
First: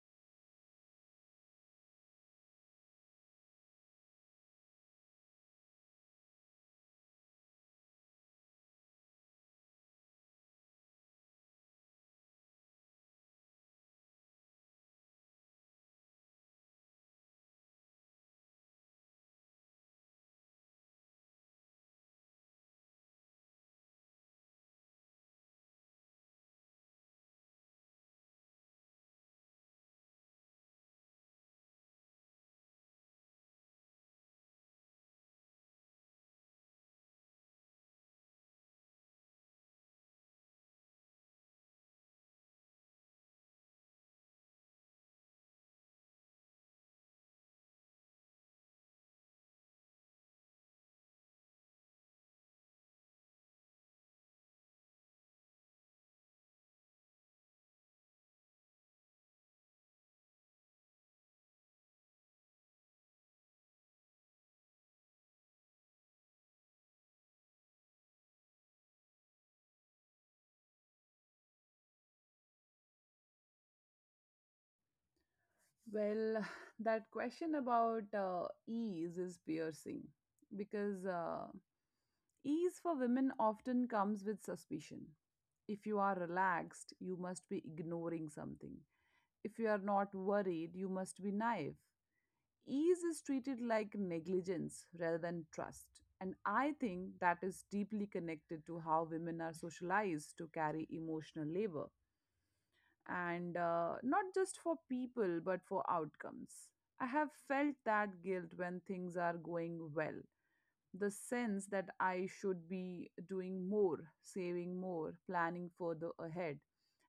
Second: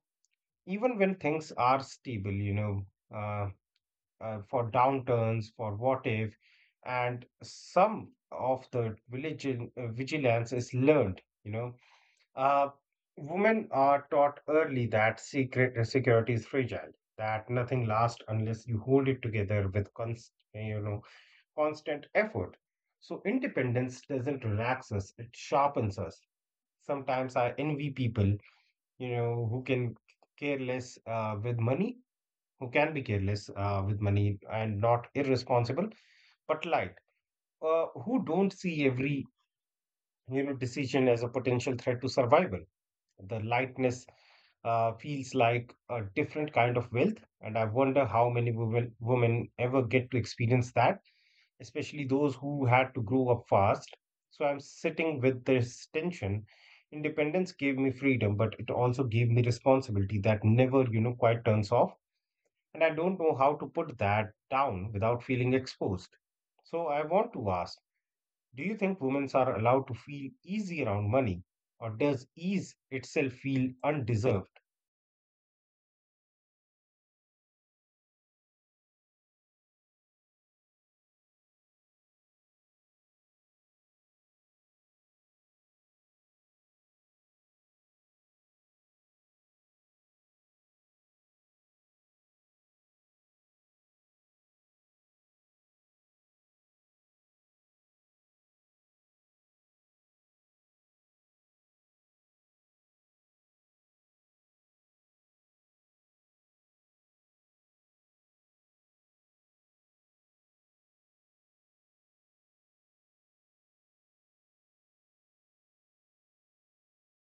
B: even when things are stable, you know, uh, uh, for downturns, for what if, and some of the vigil- uh, vigilance is learned. You know, Uh, women are taught early that secret security is fragile, that nothing lasts unless you hold it together with const, you know constant effort. So independence doesn't relax us; it sharpens us. Sometimes I envy people, you know, who can care less uh, with money, who can be careless uh, with money and not irresponsible, but light, uh, who don't see every you know decision as a potential threat to survival. The lightness uh, feels like a different kind of wealth, and I wonder how many women, women ever get to experience that, especially those who had to grow up fast. So I'm sitting with this tension. Independence gave me freedom, but it also gave me responsibility that never, you know, quite turns off. And I don't know how to put that down without feeling exposed. So I want to ask, do you think women are allowed to feel easy around money, or does ease itself feel undeserved?
A: Well, that question about uh, ease is piercing, because uh, ease for women often comes with suspicion. If you are relaxed, you must be ignoring something. If you are not worried, you must be naive. Ease is treated like negligence rather than trust. And I think that is deeply connected to how women are socialized to carry emotional labor. And uh, not just for people, but for outcomes. I have felt that guilt when things are going well, the sense that I should be doing more, saving more, planning further ahead,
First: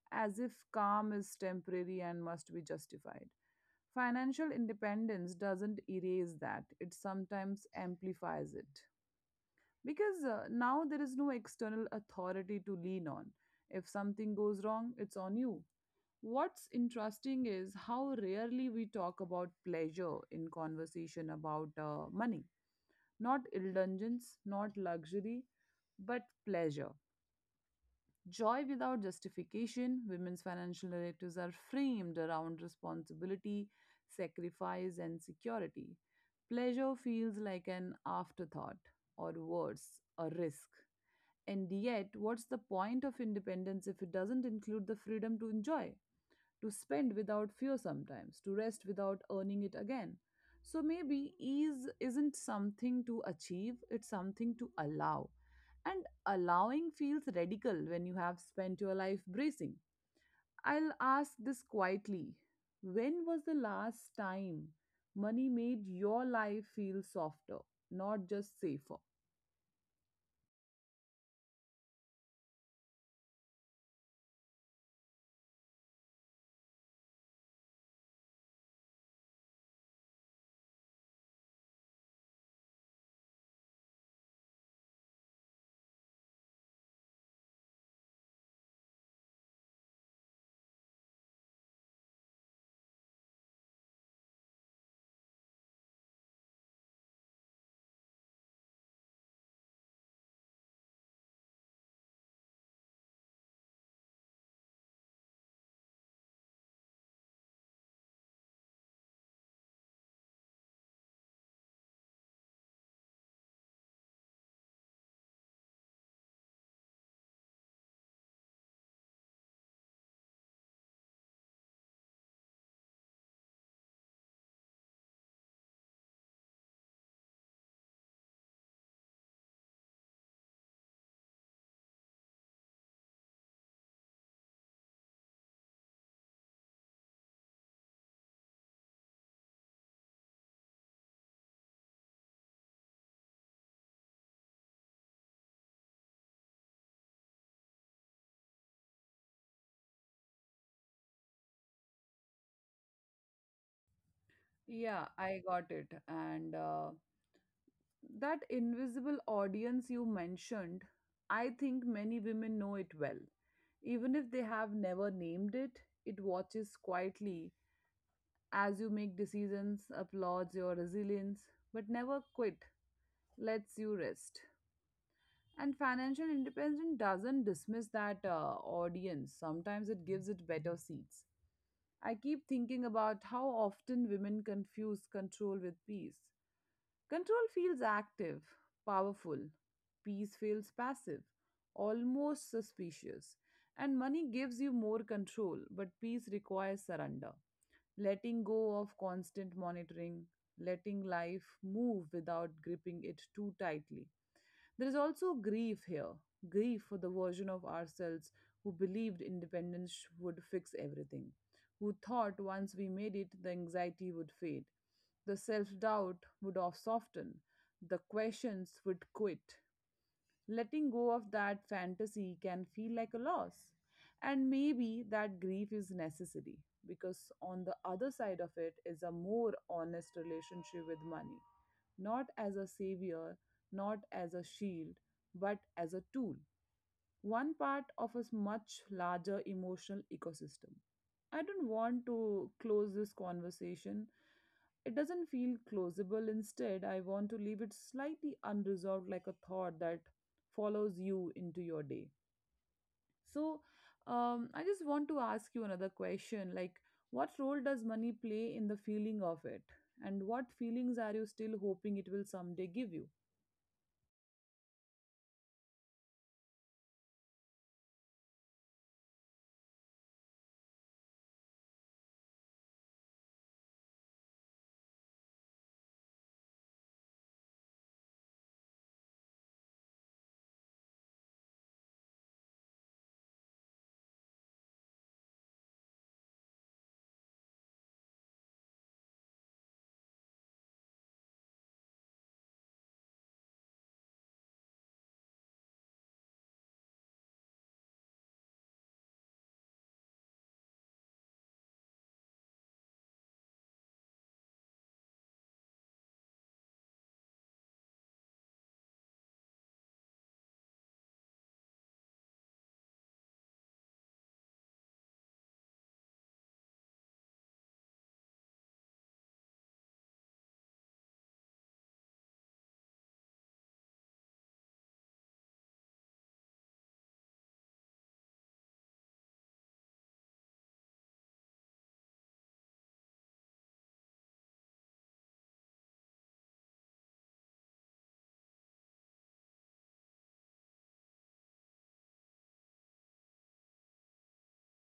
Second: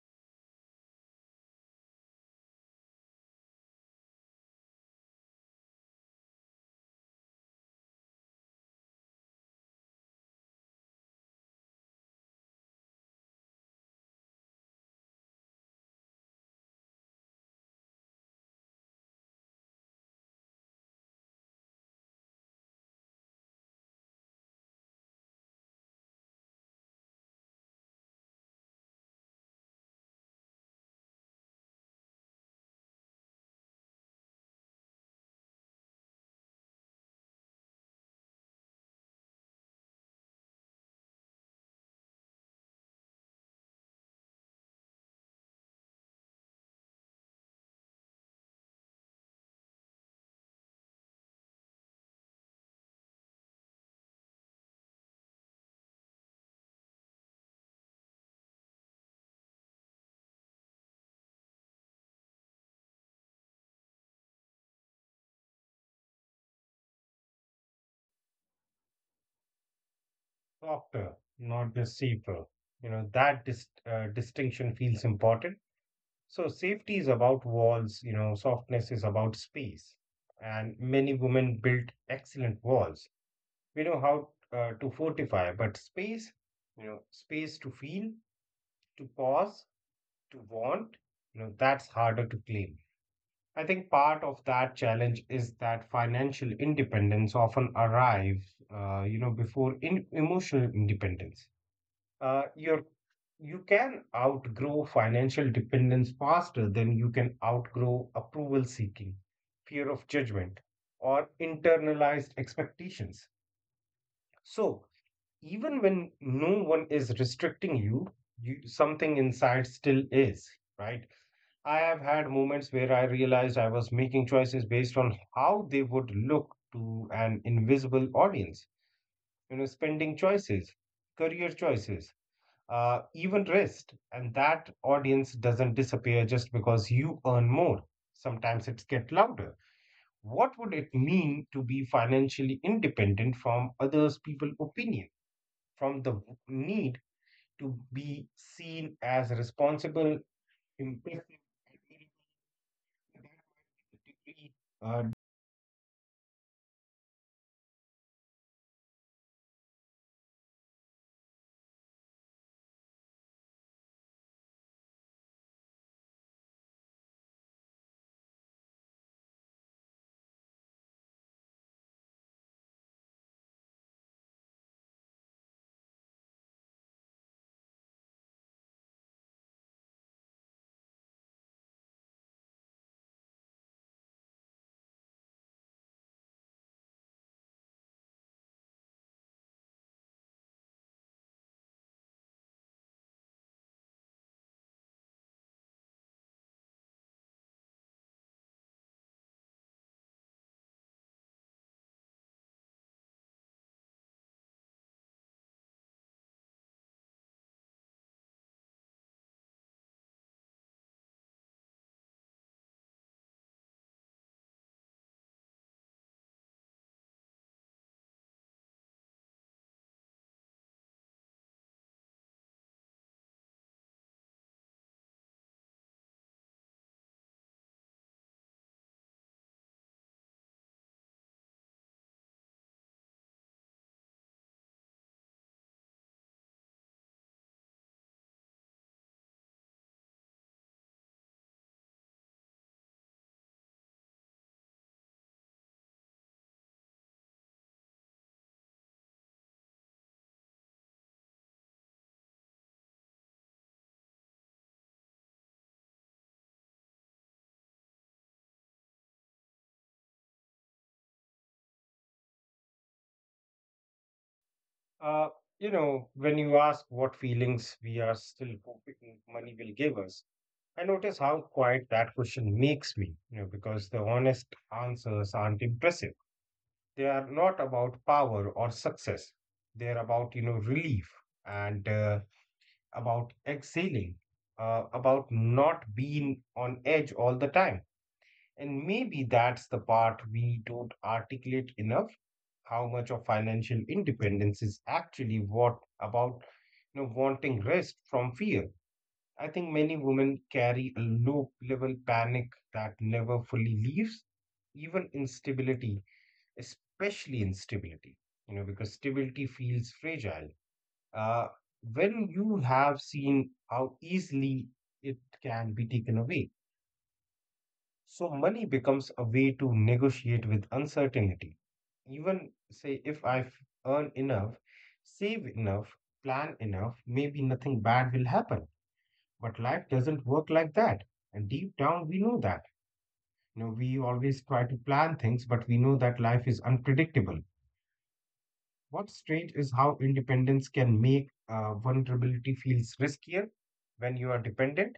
A: as if calm is temporary and must be justified. Financial independence doesn't erase that, it sometimes amplifies it. Because uh, now there is no external authority to lean on. If something goes wrong, it's on you. What's interesting is how rarely we talk about pleasure in conversation about uh, money, not indulgence, not luxury, but pleasure. Joy without justification. Women's financial narratives are framed around responsibility, sacrifice, and security. Pleasure feels like an afterthought, or worse, a risk. And yet, what's the point of independence if it doesn't include the freedom to enjoy? To spend without fear sometimes, to rest without earning it again. So maybe ease isn't something to achieve, it's something to allow. And allowing feels radical when you have spent your life bracing. I'll ask this quietly: when was the last time money made your life feel softer, not just safer?
B: Softer, not deceiver. You know, that dis- uh, distinction feels important. So, safety is about walls, you know, softness is about space. And many women built excellent walls. We know how uh, to fortify, but space, you know, space to feel, to pause, to want, you know, that's harder to claim. I think part of that challenge is that financial independence often arrives, uh, you know, before in- emotional independence. uh, you're you can outgrow financial dependence faster than you can outgrow approval seeking, fear of judgment, or internalized expectations. So, even when no one is restricting you, you something inside still is, right? I have had moments where I realized I was making choices based on how they would look to an invisible audience, you know, spending choices, career choices, uh, even rest. And that audience doesn't disappear just because you earn more. Sometimes it's get louder. What would it mean to be financially independent from others people opinion, from the w- need to be seen as responsible, impressive, and able to adapt to degree,
A: Yeah, I got it. And uh, That invisible audience you mentioned, I think many women know it well. Even if they have never named it, it watches quietly as you make decisions, applauds your resilience, but never quit, lets you rest. And financial independence doesn't dismiss that uh, audience, sometimes it gives it better seats. I keep thinking about how often women confuse control with peace. Control feels active, powerful. Peace feels passive, almost suspicious. And money gives you more control, but peace requires surrender. Letting go of constant monitoring, letting life move without gripping it too tightly. There is also grief here, grief for the version of ourselves who believed independence would fix everything, who thought once we made it, the anxiety would fade, the self doubt would off soften, the questions would quit. Letting go of that fantasy can feel like a loss. And maybe that grief is necessary, because on the other side of it is a more honest relationship with money, not as a savior, not as a shield, but as a tool, one part of a much larger emotional ecosystem. I don't want to close this conversation. It doesn't feel closable. Instead, I want to leave it slightly unresolved, like a thought that follows you into your day. So, um, I just want to ask you another question like, what role does money play in the feeling of it? And what feelings are you still hoping it will someday give you?
B: uh, uh, you know, when you ask what feelings we are still hoping money will give us, I notice how quiet that question makes me, you know, because the honest answers aren't impressive. They are not about power or success. They're about, you know, relief and uh, about exhaling, uh, about not being on edge all the time. And maybe that's the part we don't articulate enough, how much of financial independence is actually what about, you know, wanting rest from fear. I think many women carry a low level panic that never fully leaves, even instability, especially instability, you know, because stability feels fragile. Uh, when you have seen how easily it can be taken away, so money becomes a way to negotiate with uncertainty. Even say, if I've earned enough, save enough, plan enough, maybe nothing bad will happen, but life doesn't work like that. And deep down, we know that. You know, we always try to plan things, but we know that life is unpredictable. What's strange is how independence can make uh, vulnerability feels riskier when you are dependent.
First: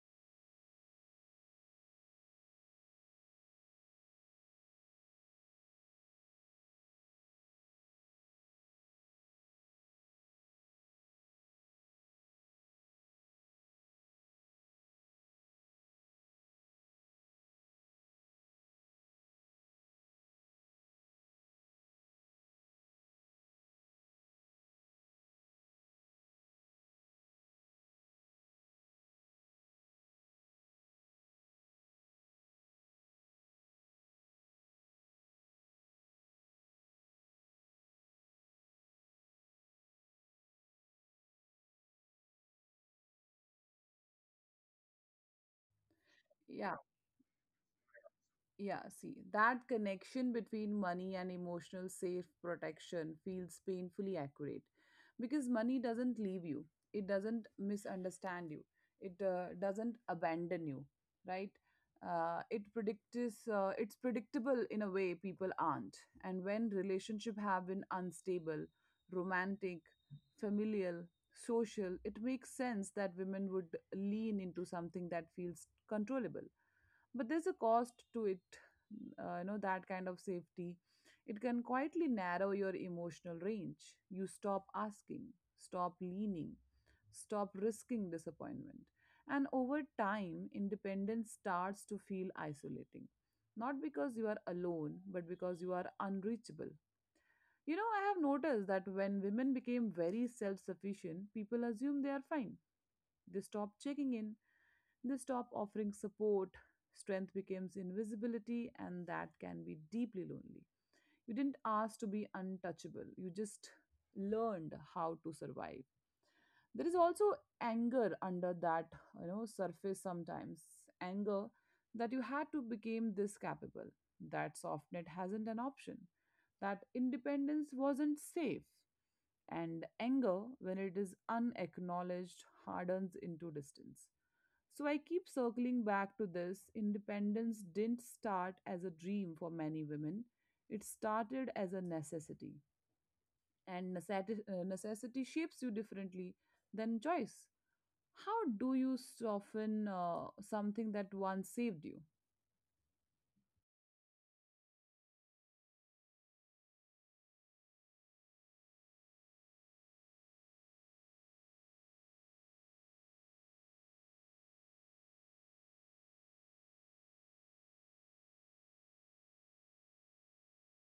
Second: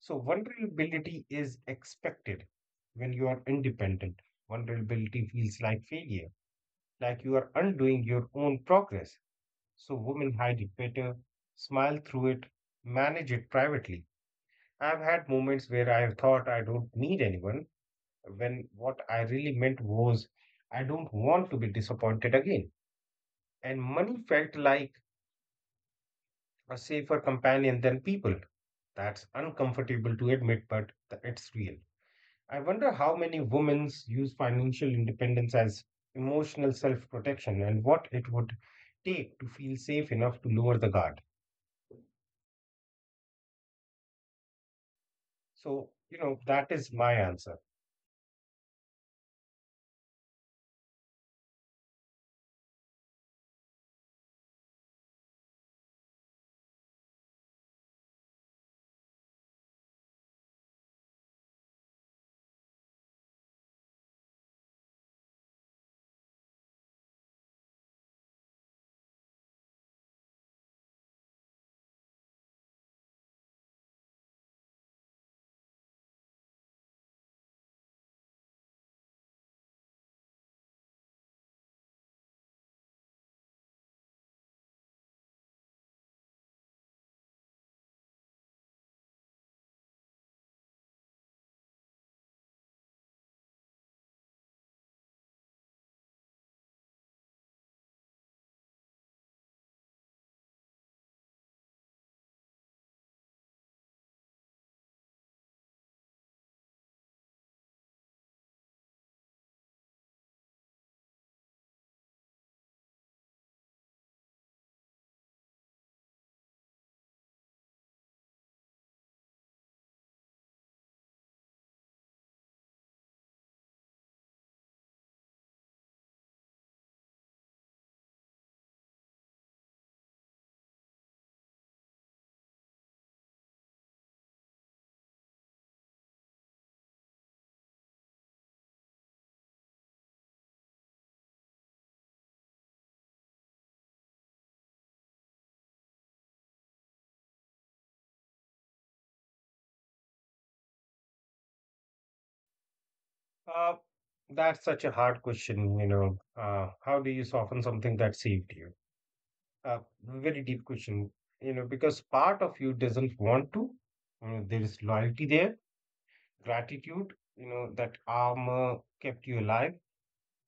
B: So vulnerability is expected when you are independent. Vulnerability feels like failure, like you are undoing your own progress. So women hide it better, smile through it, manage it privately. I've had moments where I thought I don't need anyone, when what I really meant was I don't want to be disappointed again. And money felt like a safer companion than people. That's uncomfortable to admit, but th- it's real. I wonder how many women use financial independence as emotional self protection and what it would take to feel safe enough to lower the guard. So, you know, that
A: Yeah.
B: is my answer.
A: Yeah, see, that connection between money and emotional safe protection feels painfully accurate, because money doesn't leave you, it doesn't misunderstand you, it uh, doesn't abandon you, right? Uh, it predicts, uh, it's predictable in a way people aren't. And when relationships have been unstable, romantic, familial, social, it makes sense that women would lean into something that feels controllable. But there's a cost to it, uh, you know, that kind of safety, it can quietly narrow your emotional range. You stop asking, stop leaning, stop risking disappointment, and over time independence starts to feel isolating, not because you are alone, but because you are unreachable. You know, I have noticed that when women became very self sufficient, people assume they are fine. They stop checking in, they stop offering support. Strength becomes invisibility, and that can be deeply lonely. You didn't ask to be untouchable, you just learned how to survive. There is also anger under that, you know, surface sometimes, anger that you had to become this capable, that softnet hasn't an option, that independence wasn't safe. And anger, when it is unacknowledged, hardens into distance. So I keep circling back to this. Independence didn't start as a dream for many women, it started as a necessity. And necessity, uh, necessity shapes you differently than choice. How do you soften uh, something that once saved you?
B: Uh, that's such a hard question, you know. Uh, how do you soften something that saved you? Uh, Very deep question, you know, because part of you doesn't want to. You know, there is loyalty there, gratitude, you know, that armor kept you alive,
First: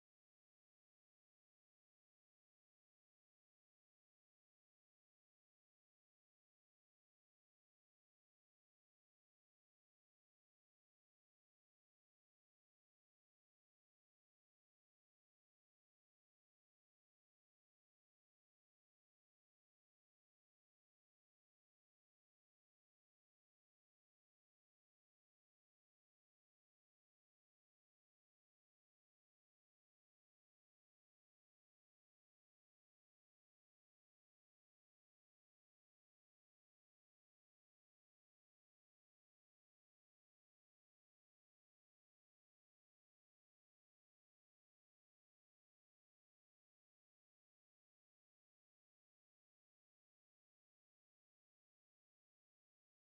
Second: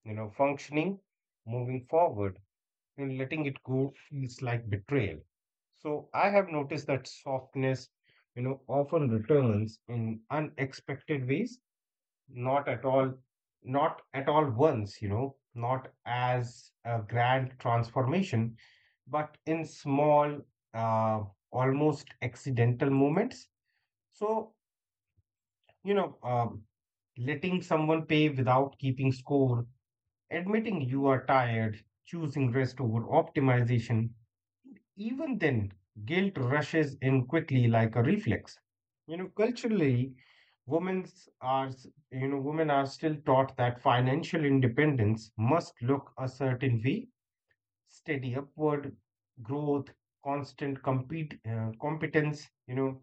B: you know, functioning, moving forward, and letting it go feels like betrayal. So I have noticed that softness, you know, often returns in unexpected ways not at all not at all once you know not as a grand transformation but in small, uh, almost accidental moments. So you know um, letting someone pay without keeping score, admitting you are tired, choosing rest over optimization. Even then, guilt rushes in quickly like a reflex. You know, culturally, women's are s- you know women are still taught that financial independence must look a certain way, steady upward growth, constant compete uh, competence. You know,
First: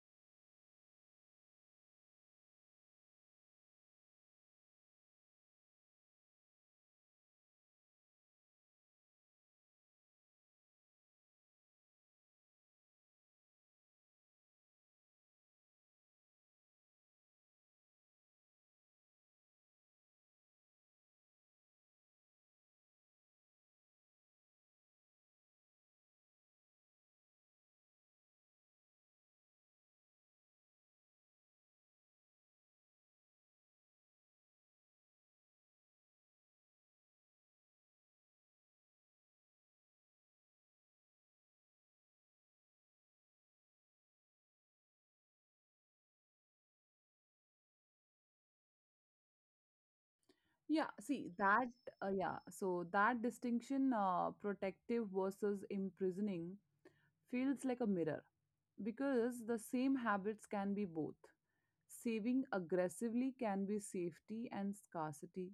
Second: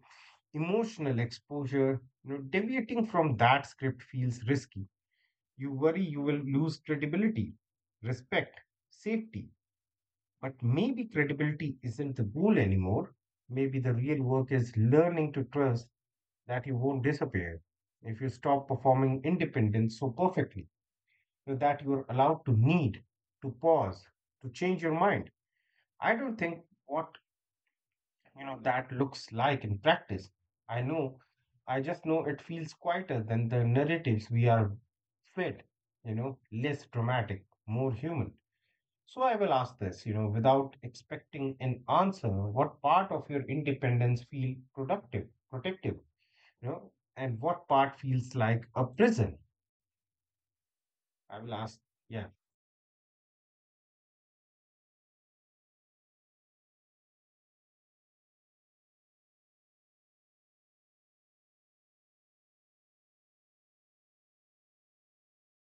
B: emotional exposure. You know, deviating from that script feels risky. You worry you will lose credibility, respect, safety. But maybe credibility isn't the goal anymore. Maybe the real work is learning to trust that you won't disappear if you stop performing independence so perfectly, so that you're allowed to need, to pause, to change your mind. I don't think what you know that looks like in practice. I know, I just know it feels quieter than the narratives we are fed, you know, less dramatic, more human. So I will ask this, you know, without expecting an answer, what part of your independence feel productive, protective, you know, and what part feels like a prison?
A: Yeah,
B: I
A: see
B: will ask,
A: that,
B: yeah.
A: uh, yeah, so that distinction, uh, protective versus imprisoning, feels like a mirror, because the same habits can be both. Saving aggressively can be safety and scarcity.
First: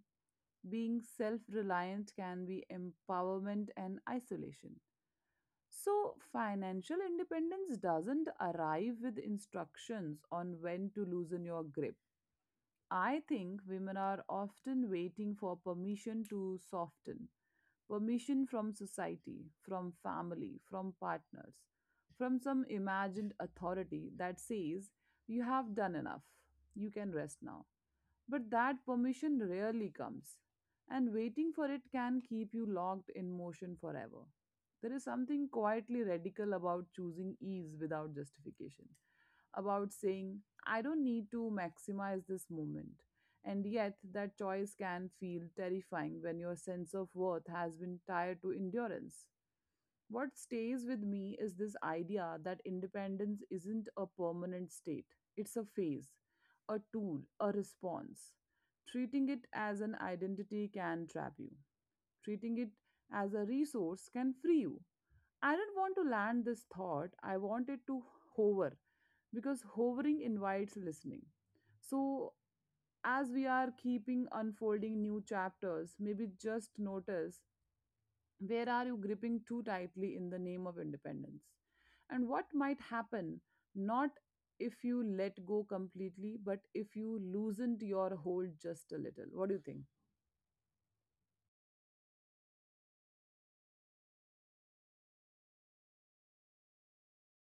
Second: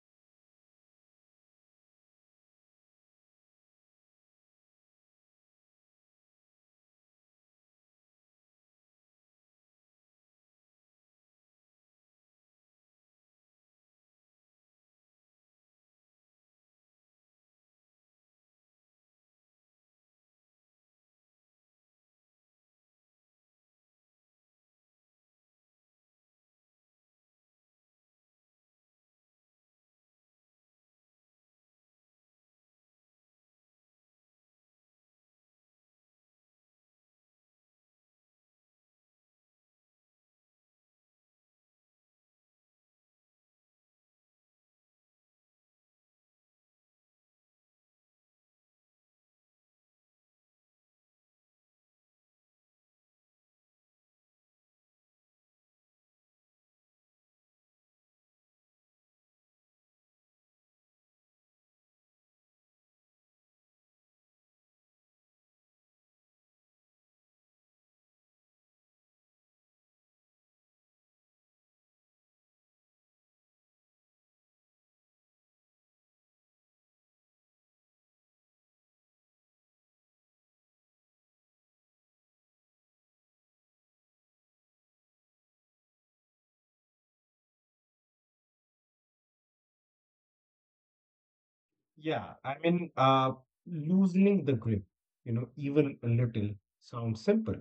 A: Being self reliant can be empowerment and isolation. So, financial independence doesn't arrive with instructions on when to loosen your grip. I think women are often waiting for permission to soften, permission from society, from family, from partners, from some imagined authority that says, you have done enough, you can rest now. But that permission rarely comes, and waiting for it can keep you locked in motion forever. There is something quietly radical about choosing ease without justification, about saying, I don't need to maximize this moment. And yet, that choice can feel terrifying when your sense of worth has been tied to endurance. What stays with me is this idea that independence isn't a permanent state, it's a phase, a tool, a response. Treating it as an identity can trap you, treating it as a resource can free you. I don't want to land this thought, I want it to hover, because hovering invites listening. So, as we are keeping unfolding new chapters, maybe just notice where are you gripping too tightly in the name of independence and what might happen not if you let go completely but if you loosened your hold just a little, what do you think?
B: Yeah, I mean, uh, loosening the grip, you know, even a little sounds simple,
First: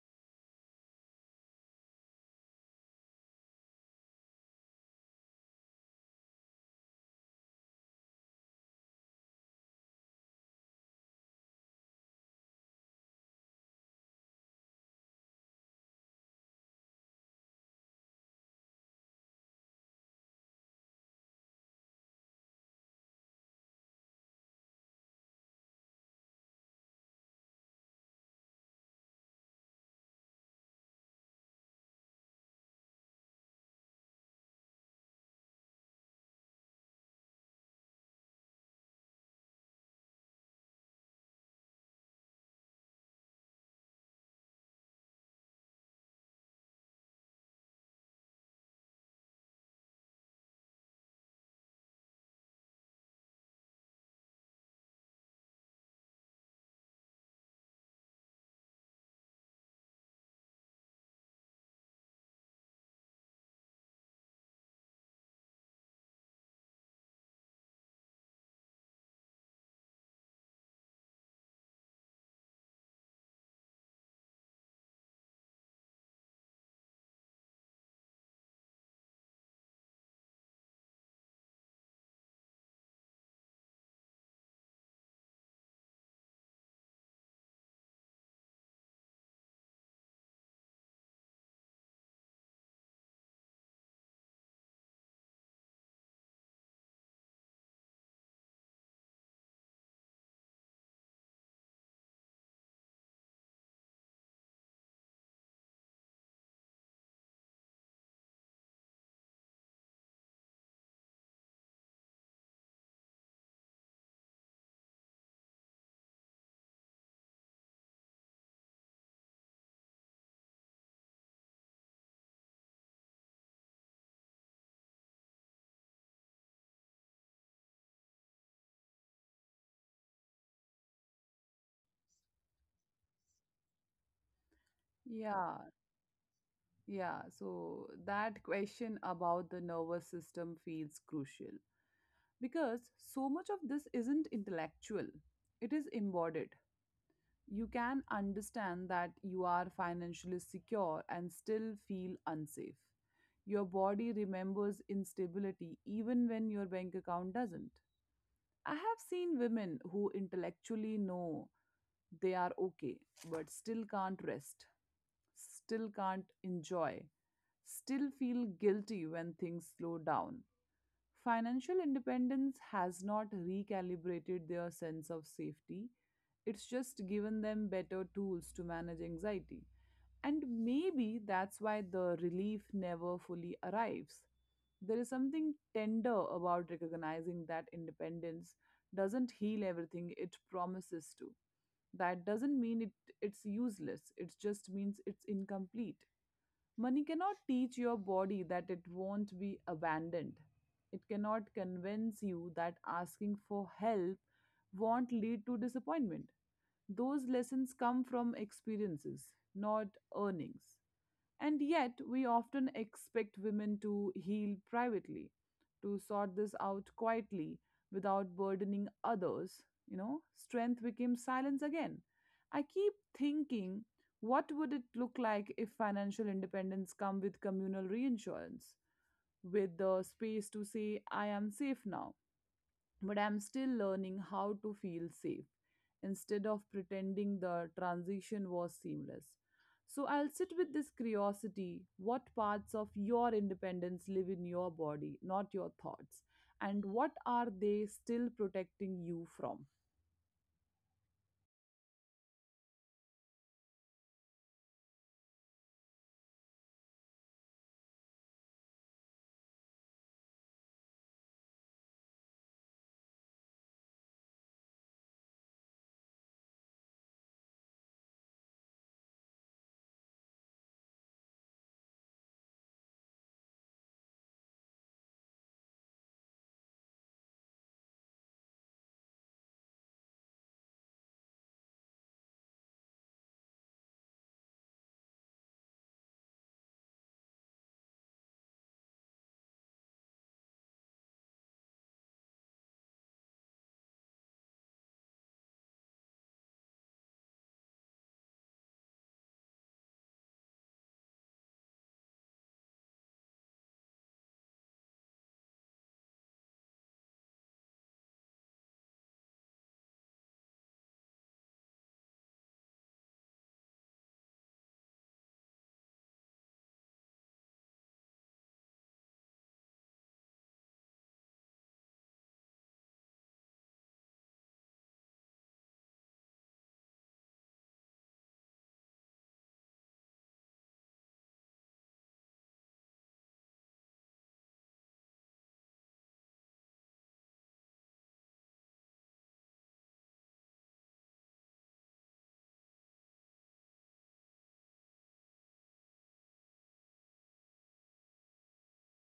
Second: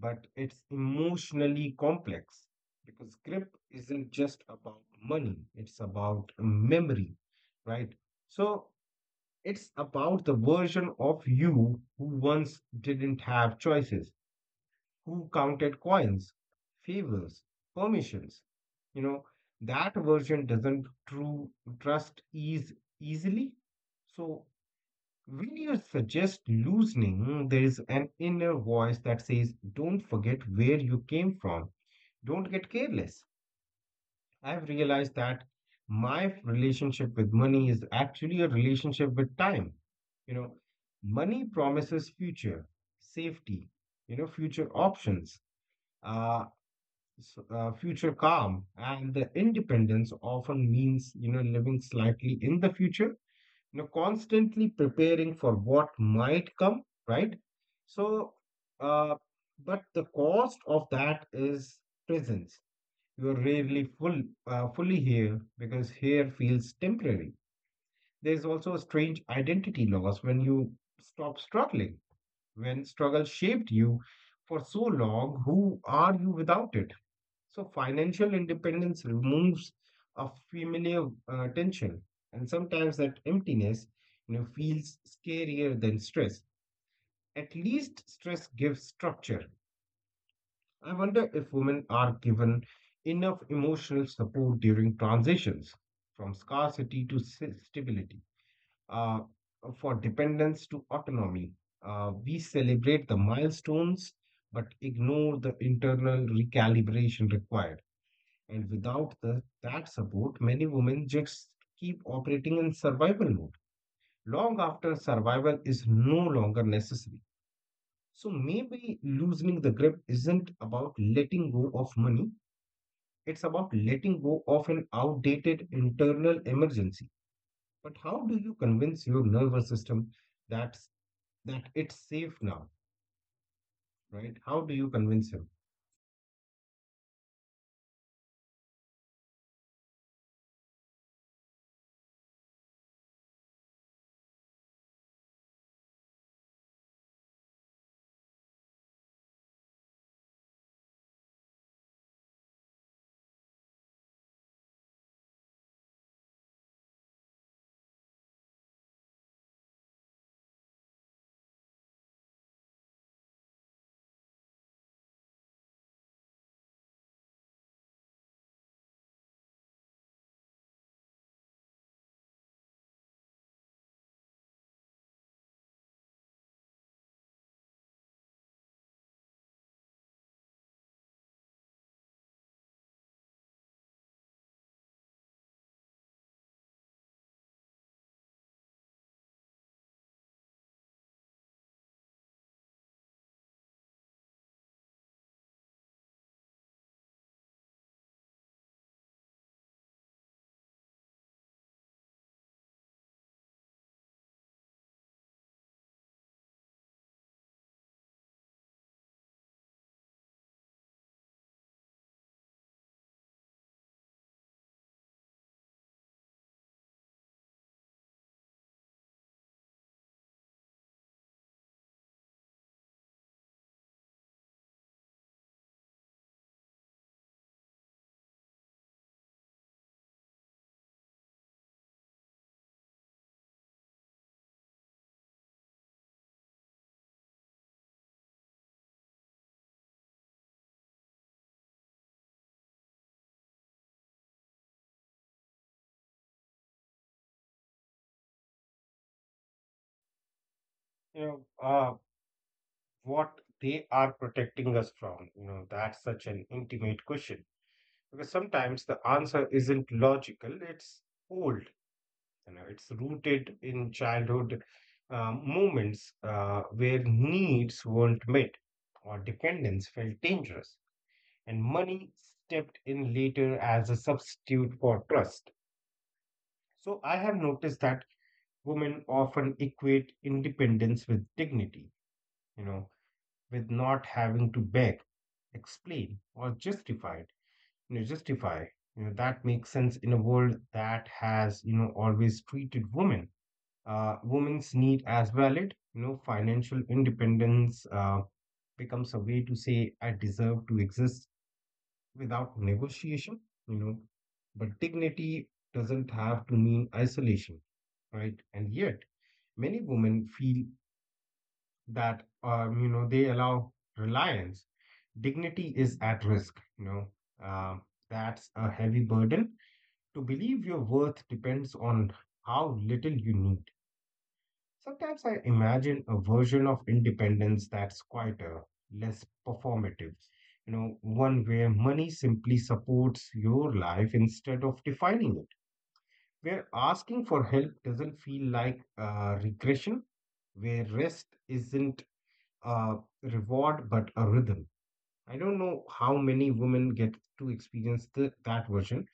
B: but it's emotionally complex because grip isn't just about money, it's about memory, right? So it's about the version of you who once didn't have choices, who counted coins, favors, permissions. You know, that version doesn't true trust ease easily. So when you suggest loosening, there is an inner voice that says, don't forget where you came from. Don't get careless. I've realized that my relationship with money is actually a relationship with time. You know, money promises future safety, you know, future options, uh, s- uh, future calm, and the independence often means, you know, living slightly in the future, you know, constantly preparing for what might come, right? So, uh, but the cost of that is presence. You're rarely full, uh, fully here because here feels temporary. There's also a strange identity loss when you stop struggling. When struggle shaped you for so long, who are you without it? So, financial independence removes a familiar uh, tension, and sometimes that emptiness, you know, feels scarier than stress. At least stress gives structure. I wonder if women are given enough emotional support during transitions from scarcity to s- stability, uh, for dependence to autonomy. Uh, we celebrate the milestones but ignore the internal recalibration required. And without the, that support, many women just keep operating in survival mode long after survival is no longer necessary. So maybe loosening the grip isn't about letting go of money, it's about letting go of an outdated internal emergency. But how do you convince your nervous system that that it's safe now, right? How do you convince him?
A: Yeah, yeah. So that question about the nervous system feels crucial because so much of this isn't intellectual, it is embodied. You can understand that you are financially secure and still feel unsafe. Your body remembers instability even when your bank account doesn't. I have seen women who intellectually know they are okay, but still can't rest, still can't enjoy, still feel guilty when things slow down. Financial independence has not recalibrated their sense of safety. It's just given them better tools to manage anxiety. And maybe that's why the relief never fully arrives. There is something tender about recognizing that independence doesn't heal everything it promises to. That doesn't mean it, it's useless, it just means it's incomplete. Money cannot teach your body that it won't be abandoned. It cannot convince you that asking for help won't lead to disappointment. Those lessons come from experiences, not earnings. And yet, we often expect women to heal privately, to sort this out quietly without burdening others. You know, strength became silence again. I keep thinking, what would it look like if financial independence come with communal reinsurance, with the space to say, I am safe now? But I'm still learning how to feel safe instead of pretending the transition was seamless. So I'll sit with this curiosity, what parts of your independence live in your body, not your thoughts, and what are they still protecting you from?
B: You know, uh, what they are protecting us from. You know, that's such an intimate question because sometimes the answer isn't logical. It's old. You know, it's rooted in childhood uh, moments uh, where needs weren't met or dependence felt dangerous. And money stepped in later as a substitute for trust. So I have noticed that women often equate independence with dignity, you know, with not having to beg, explain, or justify it, you know, justify. You know, that makes sense in a world that has, you know, always treated women, uh, women's need as valid. You know, financial independence uh, becomes a way to say, I deserve to exist without negotiation, you know, but dignity doesn't have to mean isolation, right? And yet, many women feel that, um, you know, they allow reliance. Dignity is at risk, you know. Um, that's a heavy burden. To believe your worth depends on how little you need. Sometimes I imagine a version of independence that's quieter, less performative. You know, one where money simply supports your life instead of defining it. Where asking for help doesn't feel like uh, regression, where rest isn't a reward but a rhythm. I don't know how many women get to experience the, that version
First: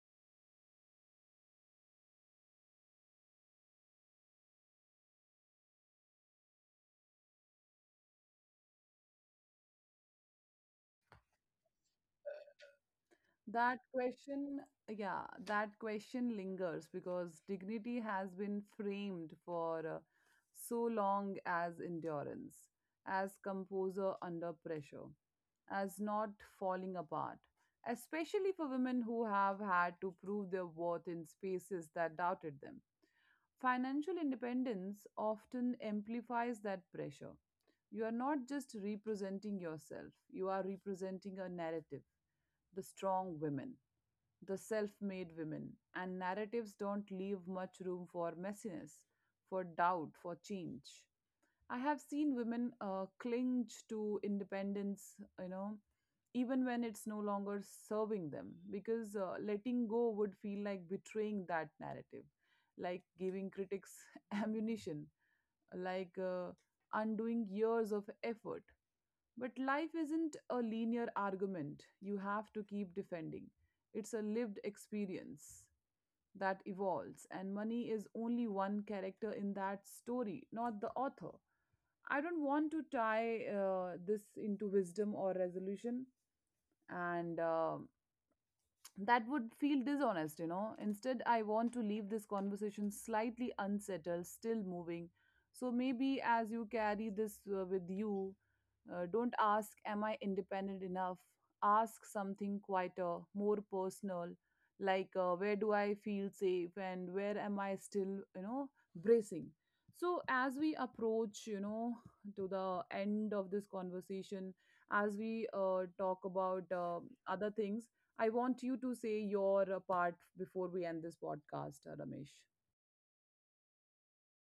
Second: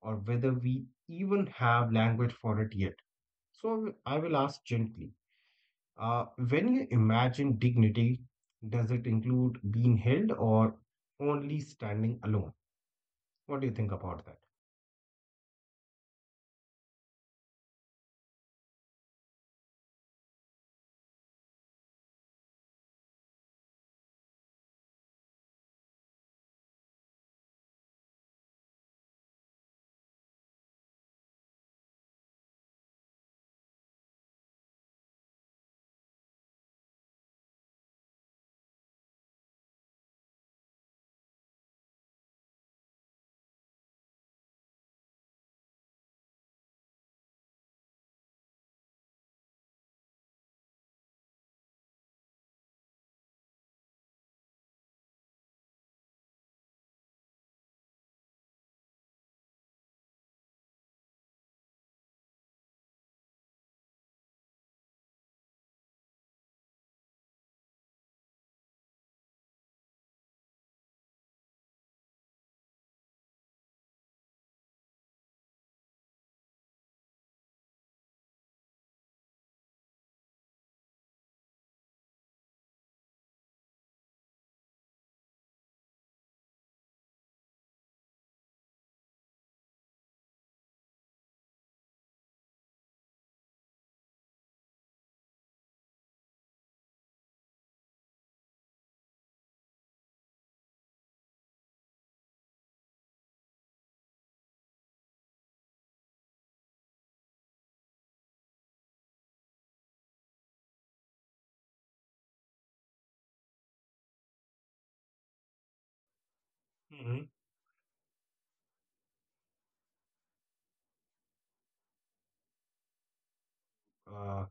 B: or whether we even have language for it yet. So I will I will ask gently, Uh, when you imagine dignity, does it include being held or only standing alone? What do you
A: That
B: think about that?
A: question, yeah, that question lingers because dignity has been framed for uh, so long as endurance, as composer under pressure, as not falling apart, especially for women who have had to prove their worth in spaces that doubted them. Financial independence often amplifies that pressure, you are not just representing yourself, you are representing a narrative. The strong women, the self made women, and narratives don't leave much room for messiness, for doubt, for change. I have seen women uh, cling to independence, you know, even when it's no longer serving them, because uh, letting go would feel like betraying that narrative, like giving critics ammunition, like uh, undoing years of effort. But life isn't a linear argument you have to keep defending, it's a lived experience that evolves, and money is only one character in that story, not the author. I don't want to tie uh, this into wisdom or resolution, and uh, that would feel dishonest, you know. Instead, I want to leave this conversation slightly unsettled, still moving. So maybe as you carry this uh, with you, uh, don't ask, am I independent enough? Ask something quieter, more personal, like uh, where do I feel safe and where am I still, you know, bracing. So, as we approach, you know, to the end of this conversation, as we uh, talk about uh,
B: Hmm.
A: other things, I want you to say your uh, part before we end this podcast, uh, Ramesh.
B: Uh,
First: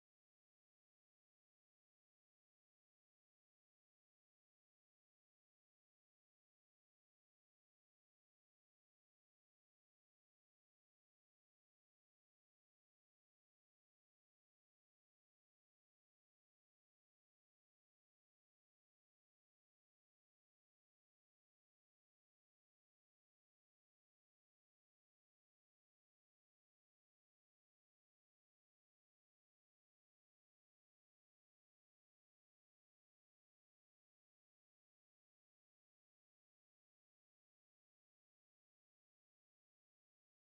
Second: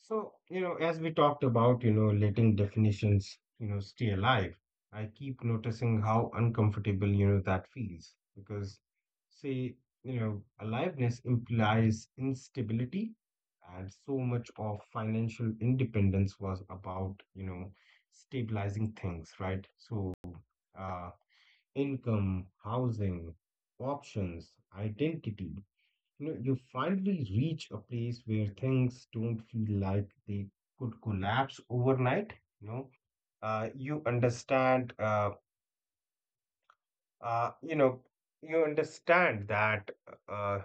B: So, you know, as we talked about, you know, letting definitions, you know, stay alive, I keep noticing how uncomfortable, you know, that feels because, say, you know, aliveness implies instability, and so much of financial independence was about, you know, stabilizing things, right? So, uh, income, housing, options, identity, you know, you finally reach a place where things don't feel like they could collapse overnight. You know, uh, you understand, uh, uh, you know, you understand that, uh,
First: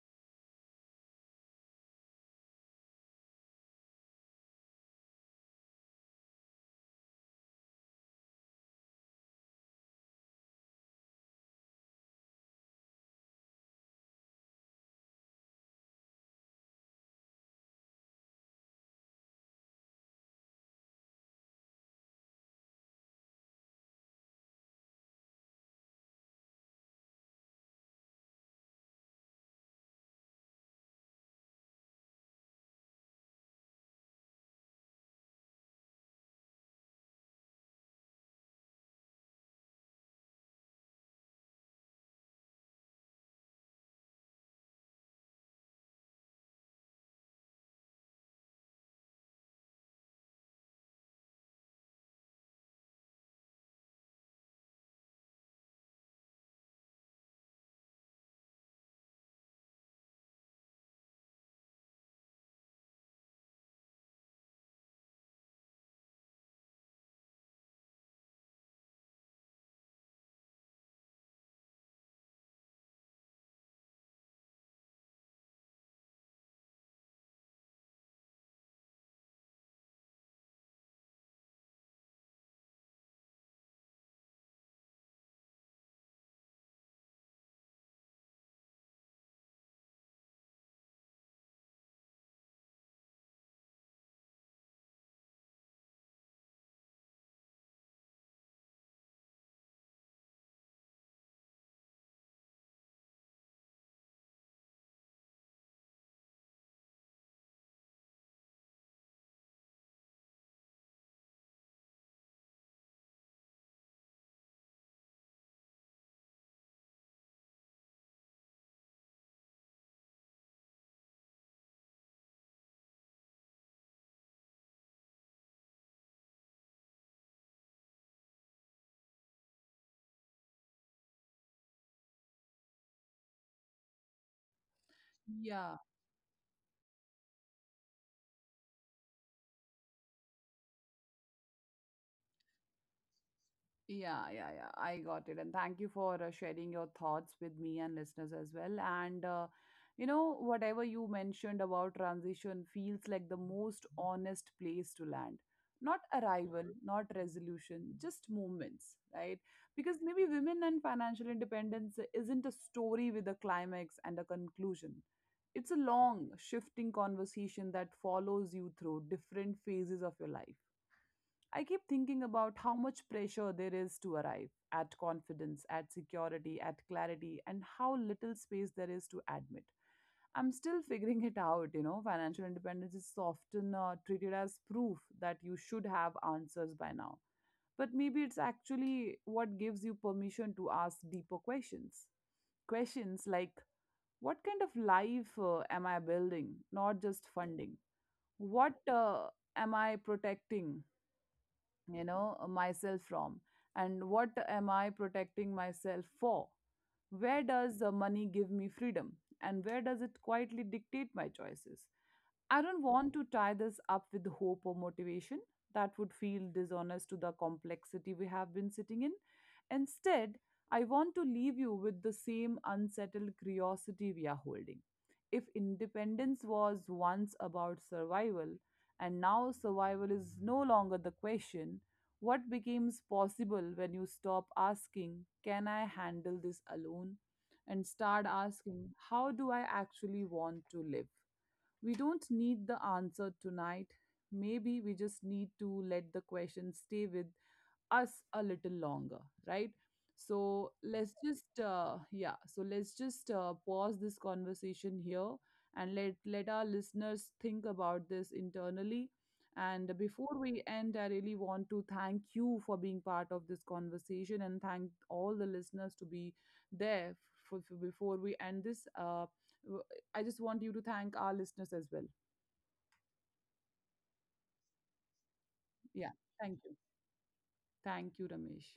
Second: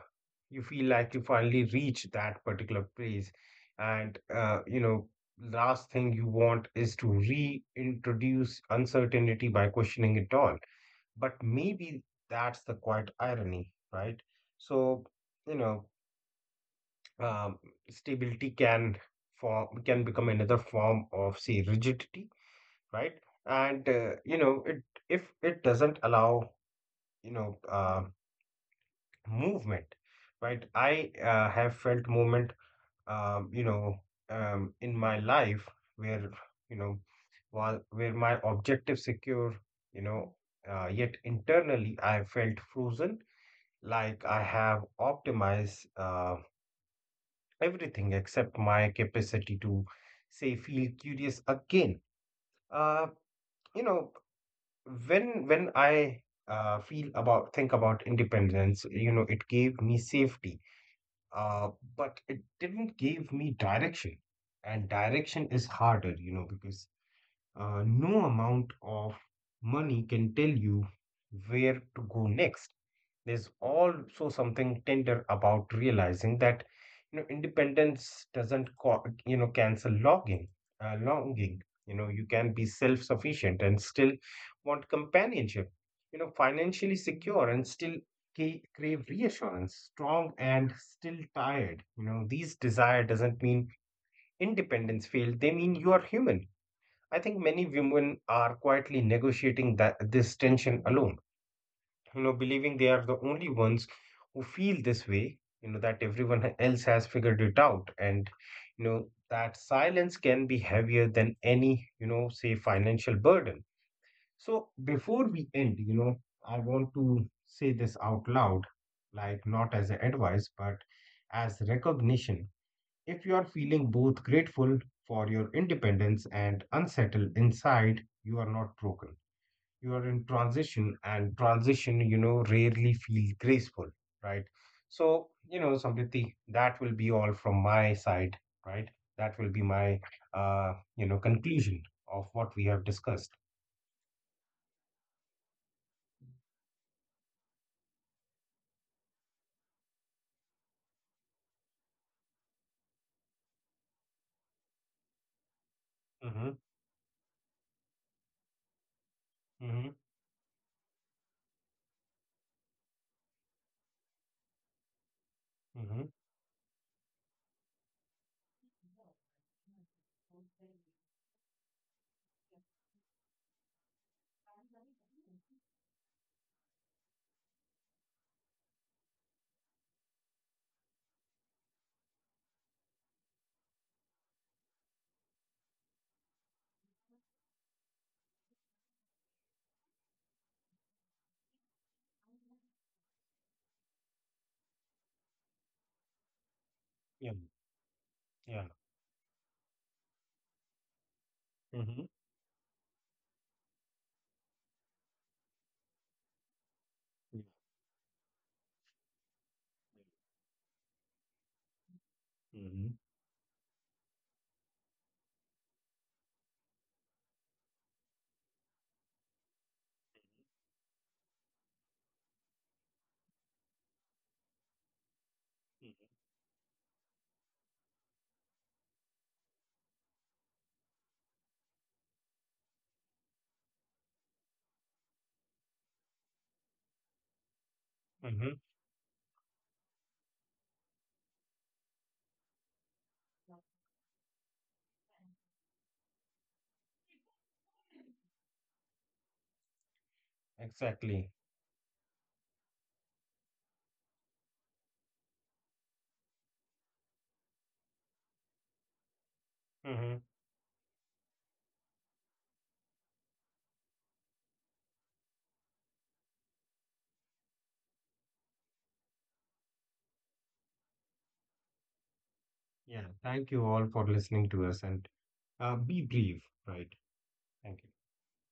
B: you feel like you finally reach that particular place, and, uh, you know, last thing you want is to reintroduce uncertainty by questioning it all. But maybe that's the quite irony, right? So, you know um, stability can form can become another form of say rigidity, right? And, uh, you know, it if it doesn't allow, you know, uh, movement, right? I, uh, have felt movement, um, you know um, in my life where, you know, while where my objective secure, you know, uh, yet internally I felt frozen, like I have optimized uh, everything except my capacity to say feel curious again. Uh, you know, when when I uh, feel about think about independence, you know, it gave me safety, uh but it didn't give me direction. And direction is harder, you know, because, uh, no amount of money can tell you where to go next. There's also something tender about realizing that, you know, independence doesn't co- you know cancel logging uh, longing. You know, you can be self-sufficient and still want companionship, you know, financially secure and still ca- crave reassurance, strong and still tired. You know, these desire doesn't mean independence failed, they mean you are human. I think many women are quietly negotiating that this tension alone, you know, believing they are the only ones who feel this way, you know, that everyone else has figured it out. And, you know, that silence can be heavier than any, you know, say financial burden. So before we end, you know, I want to say this out loud, like not as an advice but as recognition. If you are feeling both grateful for your independence and unsettled inside, you are not broken. You are in transition, and transition, you know, rarely feel graceful, right? So, you
A: Yeah.
B: know, Samriti, that will be all from my side. Right, that will be my, uh, you know, conclusion of what we have discussed.
A: Yeah, yeah, yeah. I got it. And thank you for uh, sharing your thoughts with me and listeners as well. And, uh, you know, whatever you mentioned about transition feels like the most honest place to land. Not
B: Mm-hmm.
A: arrival, not resolution, just moments, right?
B: Mm-hmm.
A: Because maybe women and financial independence isn't a story with a climax and a conclusion. It's a
B: Mm-hmm.
A: long, shifting conversation that follows you through different phases of your life. I keep thinking about how much pressure there is to arrive at confidence, at security, at clarity, and how little space there is to admit. I'm still figuring it out, you know. Financial independence is often uh, treated as proof that you should have answers by now. But maybe it's actually what gives you permission to ask deeper questions. Questions like, what kind of life uh, am I building, not just
B: Yeah.
A: funding? What
B: Yeah.
A: uh, am I protecting? You
B: Mm-hmm.
A: know, uh, myself from, and what am I protecting myself for? Where
B: Yeah.
A: does the money give me freedom, and where does it quietly dictate my choices? I don't
B: Mm-hmm.
A: want to tie this up with hope or motivation. That would feel dishonest to the complexity we have been sitting in. Instead, I want to leave you with the same unsettled curiosity we are holding. If independence was once about survival, and now survival is no longer the question, what becomes possible when you stop asking, can I handle this alone? And start
B: Mm-hmm.
A: asking, how do I actually want to live? We don't need the answer tonight. Maybe we just need to let the question stay with us a little longer, right? So let's
B: Exactly.
A: just uh, yeah so let's just uh, pause this conversation here and let let our listeners think about this internally. And before
B: Mm-hmm.
A: we end, I really want to thank you for being part of this conversation and thank all the listeners to be there. For, for before we end this uh, w- I just want you to thank our listeners as well.
B: Yeah, thank you all for listening to us, and, uh,
A: Yeah,
B: be
A: thank
B: brief,
A: you.
B: right? Thank you.
A: Thank you, Ramesh.